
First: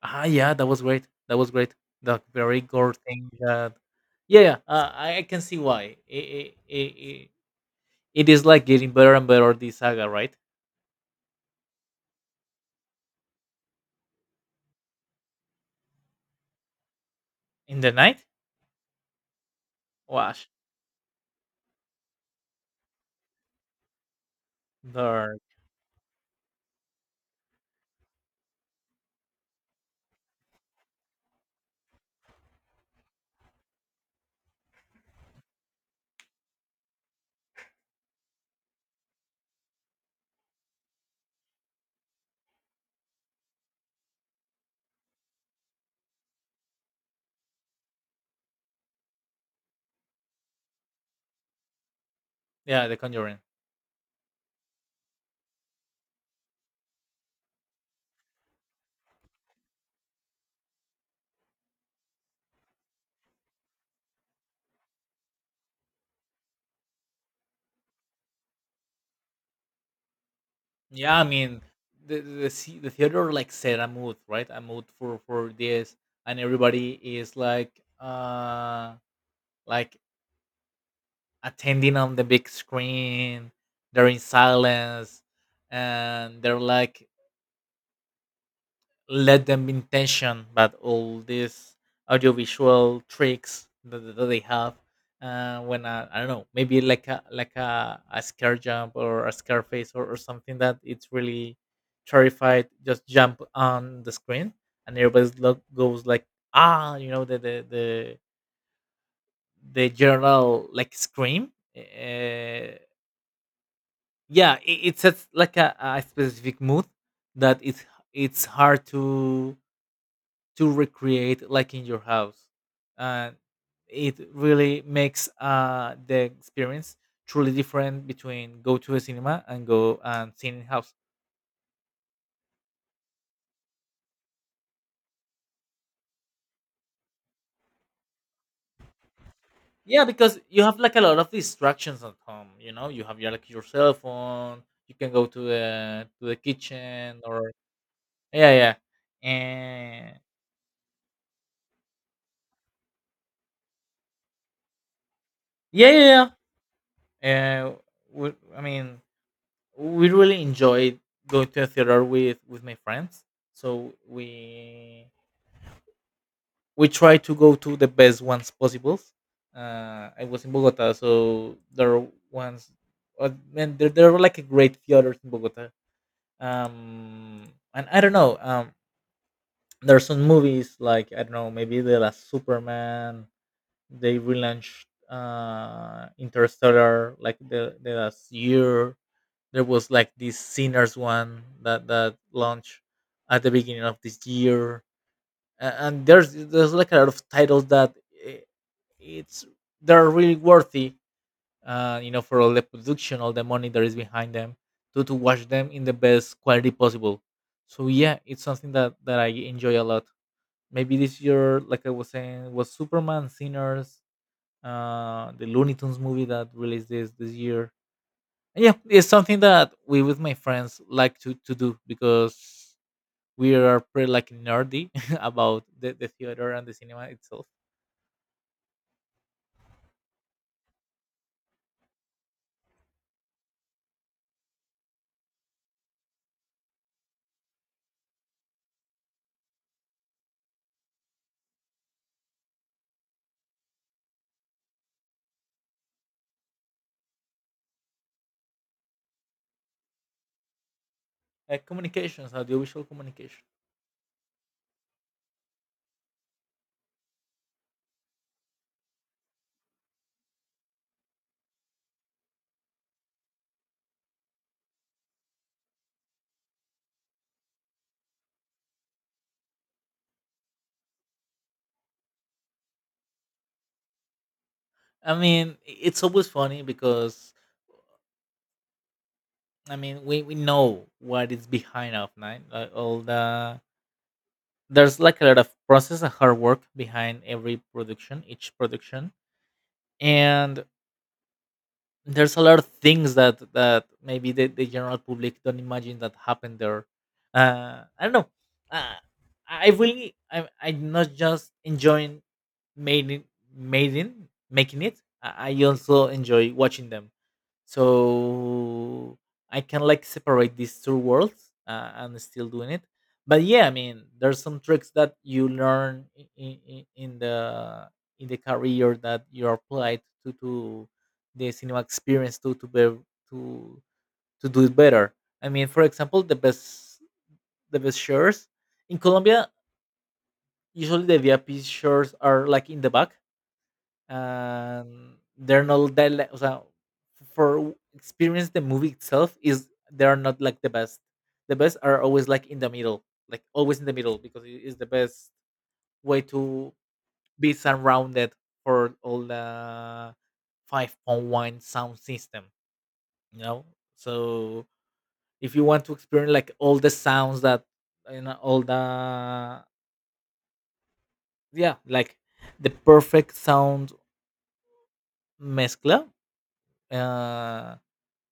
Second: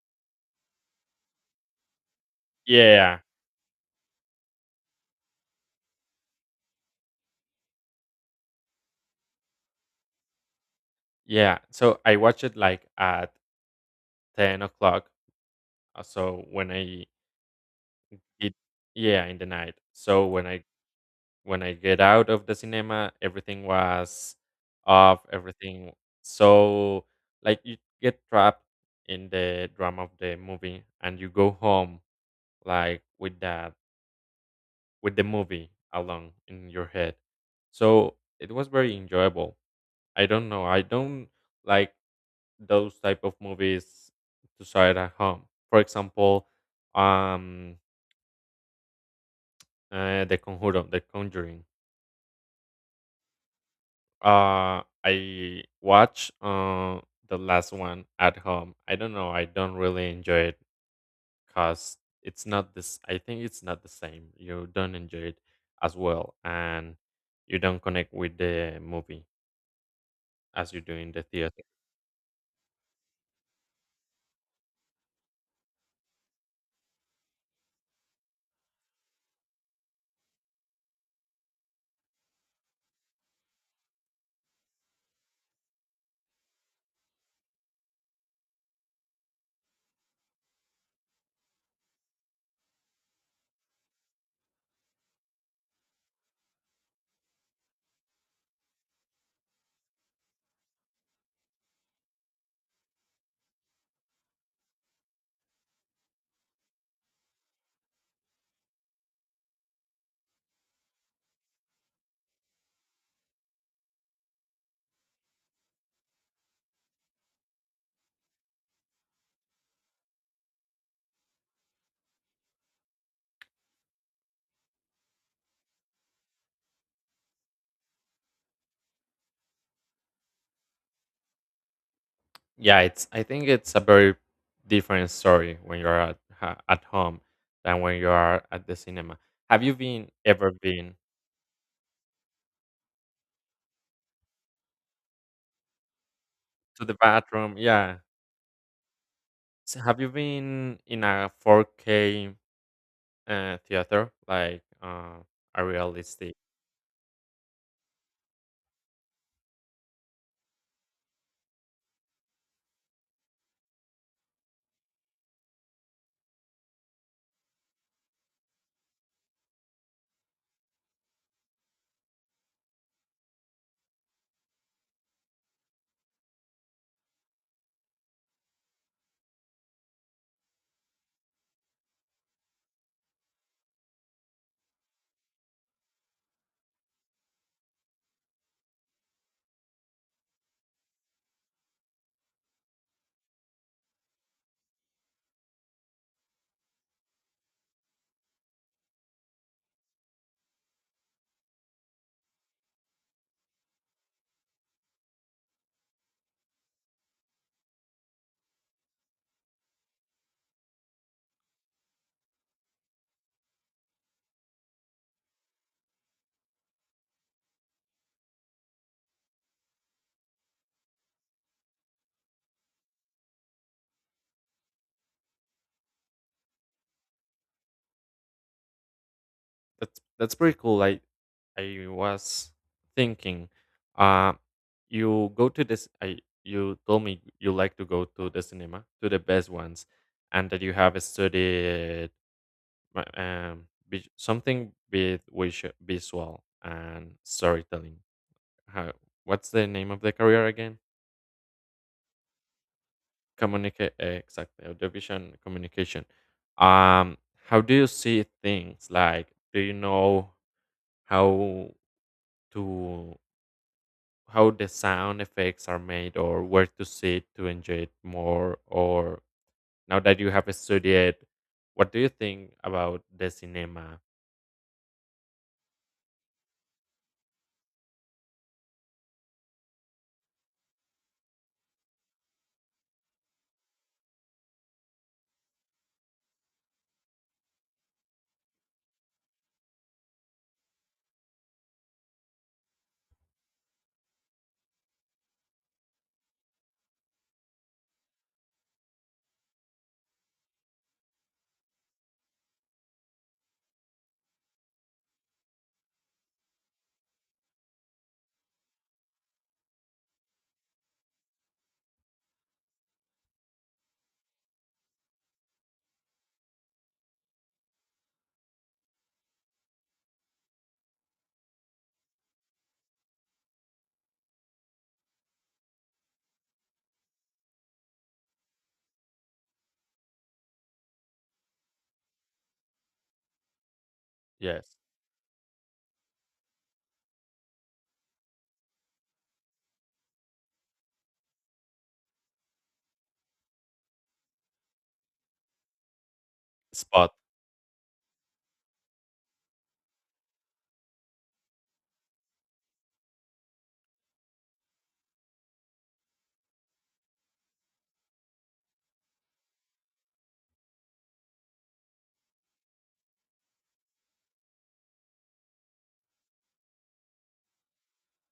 Speaker 1: Ah, yeah, that was great. That was great. The very gore
Speaker 2: Yeah,
Speaker 1: thing that, yeah, yeah, uh, I I can see why. It, it, it, it is like getting better and better this saga, right?
Speaker 2: yeah. So I watched it like at ten o'clock. uh, So when I
Speaker 1: In the night,
Speaker 2: did, yeah, in the night. So when
Speaker 1: wash
Speaker 2: I when I get out of the cinema, everything was off,
Speaker 1: the
Speaker 2: everything, so like you get trapped in the drama of the movie and you go home like with that, with the movie along in your head. So it was very enjoyable. I don't know. I don't like those type of movies to start at home. For example, um uh, the Conjuro, the Conjuring.
Speaker 1: yeah, the Conjuring.
Speaker 2: Uh, I watch uh, the last one at home. I don't know. I don't really enjoy it because it's not this. I think it's not the same. You don't enjoy it as well, and you don't connect with the movie as you do in
Speaker 1: Yeah,
Speaker 2: the
Speaker 1: I mean
Speaker 2: theater.
Speaker 1: the the the, the theater like set a mood, right? A mood for for this, and everybody is like uh like attending on the big screen. They're in silence, and they're like let them in tension but all these audiovisual tricks that, that they have, uh, when uh, I don't know, maybe like a like a, a scare jump or a scare face, or, or something that it's really terrified just jump on the screen and everybody lo- goes like ah, you know, the the the, the general like scream. uh, yeah, it, it sets like a, a specific mood that it's it's hard to to recreate like in your house, and it really makes uh the experience truly different between go to a cinema and go and seeing in house.
Speaker 2: Yeah, it's. I think it's a very different story when you're at ha- at home than when you are at the cinema. Have you
Speaker 1: Yeah,
Speaker 2: been
Speaker 1: because
Speaker 2: ever
Speaker 1: you have like
Speaker 2: been
Speaker 1: a lot of distractions at home, you know, you have your like your cell phone, you can go to the to the
Speaker 2: to the
Speaker 1: kitchen or
Speaker 2: bathroom? Yeah.
Speaker 1: yeah, yeah,
Speaker 2: So have you
Speaker 1: and
Speaker 2: been in a four K uh, theater, like uh, a
Speaker 1: yeah, yeah,
Speaker 2: realistic.
Speaker 1: yeah, uh, we, I mean we really enjoyed going to a theater with with my friends, so we we try to go to the best ones possible. Uh, I was in Bogota, so there are ones, uh, man, there, there are like a great theaters in Bogota. Um, and I don't know. Um, there are some movies like I don't know, maybe the last Superman. They relaunched, uh, Interstellar like the, the last year. There was like this Sinners one that that launched at the beginning of this year, a- and there's there's like a lot of titles that i- it's they're really worthy, uh you know, for all the production, all the money that is behind them, to to watch them in the best quality possible. So yeah, it's something that that I enjoy a lot. Maybe this year, like I was saying, was Superman, Sinners, uh the Looney Tunes movie that released this this year. And yeah, it's something that we with my friends like to to do because we are pretty like nerdy about the, the theater and the cinema itself.
Speaker 2: That's that's pretty cool. Like I was thinking, uh, you go to this. I You told me you like to go to the cinema, to the best ones, and that you have studied uh, um vis- something with which visual and storytelling. How, what's the name of the career again?
Speaker 1: Like communications, audiovisual communication.
Speaker 2: Communicate eh, exactly, audio-vision communication. Um, how do you see things? Like, do you know how to how the sound effects are made, or where to sit to enjoy it more? Or now that you have studied, what do you think about the cinema?
Speaker 1: I mean, i- it's always funny because I mean we, we know what is behind of nine. Like all the there's like a lot of process and hard work behind every production, each production. And there's a lot of things that that maybe the, the general public don't imagine that happened there. uh I don't know. uh, I really I, I'm not just enjoying making making making it, i I also enjoy watching them, so I can like separate these two worlds. uh, I still doing it, but yeah, I mean there's some tricks that you learn in, in, in the in the career that you applied to to the cinema experience to to be to to do it better. I mean, for example, the best the best shares in Colombia, usually the VIP shares are like in the back,
Speaker 2: Yes,
Speaker 1: and they're not that li- o sea, for experience the movie itself is they are not like the best. The best are always like in the middle, like always in the middle, because it is the best way to
Speaker 2: spot
Speaker 1: be surrounded for all the five point one sound system, you know. So if you want to experience like all the sounds that, you know, all the yeah, like the perfect sound mezcla. uh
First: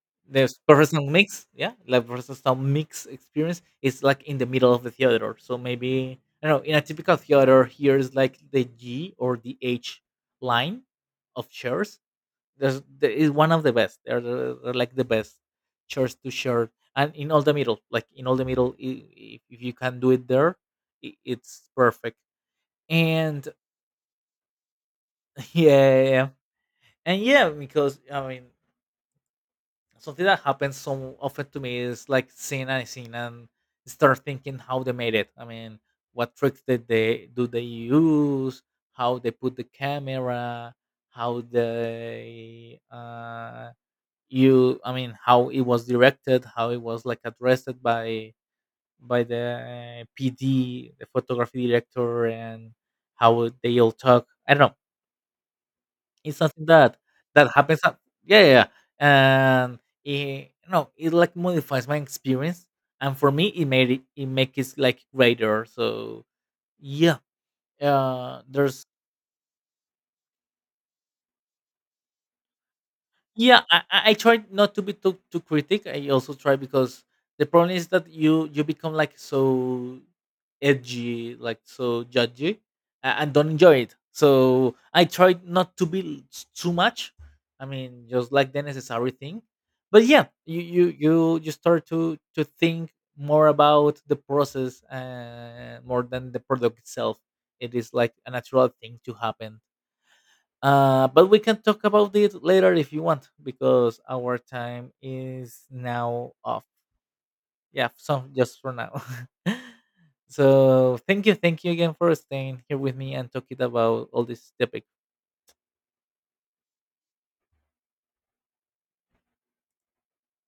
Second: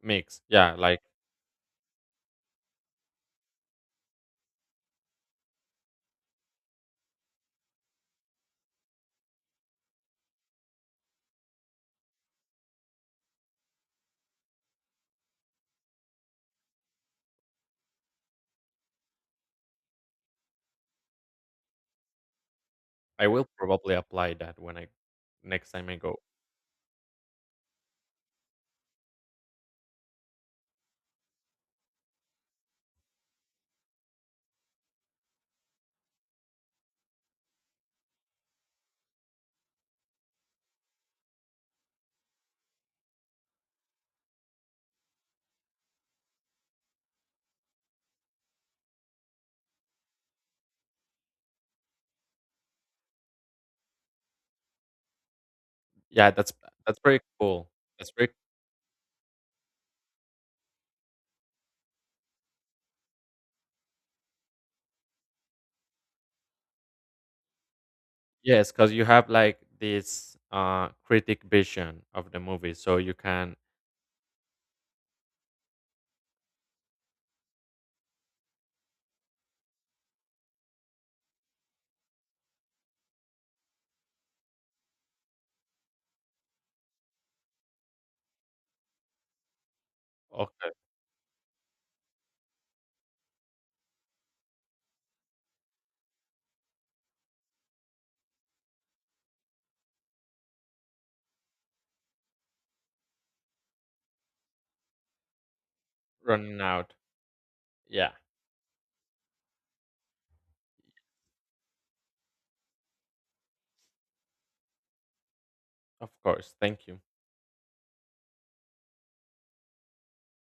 Speaker 2: mix.
Speaker 1: There's
Speaker 2: Yeah, like
Speaker 1: professional mix, yeah, like professional mix experience is like in the middle of the theater. So maybe I don't know. In a typical theater, here is like the G or the H line of chairs. There's there is one of the best. They're, the- they're like the best chairs to share, and in all the middle, like in all the middle, i- if, if you can do it there, I it's perfect.
Speaker 2: I
Speaker 1: And
Speaker 2: will probably apply that when I
Speaker 1: yeah,
Speaker 2: next time I
Speaker 1: yeah,
Speaker 2: go.
Speaker 1: yeah. And yeah, because I mean, something that happens so often to me is like seeing and seeing and start thinking how they made it. I mean, what tricks did they do they use? How they put the camera? How they uh, you? I mean, how it was directed? How it was like addressed by by the P D, the photography director, and how they all talk. I don't know,
Speaker 2: Yeah,
Speaker 1: it's
Speaker 2: that's
Speaker 1: something that
Speaker 2: that's pretty
Speaker 1: that
Speaker 2: cool.
Speaker 1: happens at
Speaker 2: That's pretty.
Speaker 1: yeah, yeah, yeah. And it, no, it like modifies my experience, and for me, it made it it makes it like greater. So yeah, uh,
Speaker 2: Yes,
Speaker 1: there's
Speaker 2: because you have like this uh critic vision of the movie, so you can,
Speaker 1: yeah, I, I I try not to be too too critic. I also try because the problem is that you you become like so edgy, like so judgy, a- and don't enjoy it. So I try not to be l- s- too much. I mean, just like the necessary thing. But yeah, you
Speaker 2: okay,
Speaker 1: you you you start to to think more about the process, uh, more than the product itself. It is like a natural thing to happen, uh, but we can talk about it later if you want, because our time is now
Speaker 2: running
Speaker 1: off.
Speaker 2: out.
Speaker 1: Yeah,
Speaker 2: Yeah,
Speaker 1: so just for now. So thank you, thank you again for staying here with me and talking about all these topics.
Speaker 2: of course. Thank you.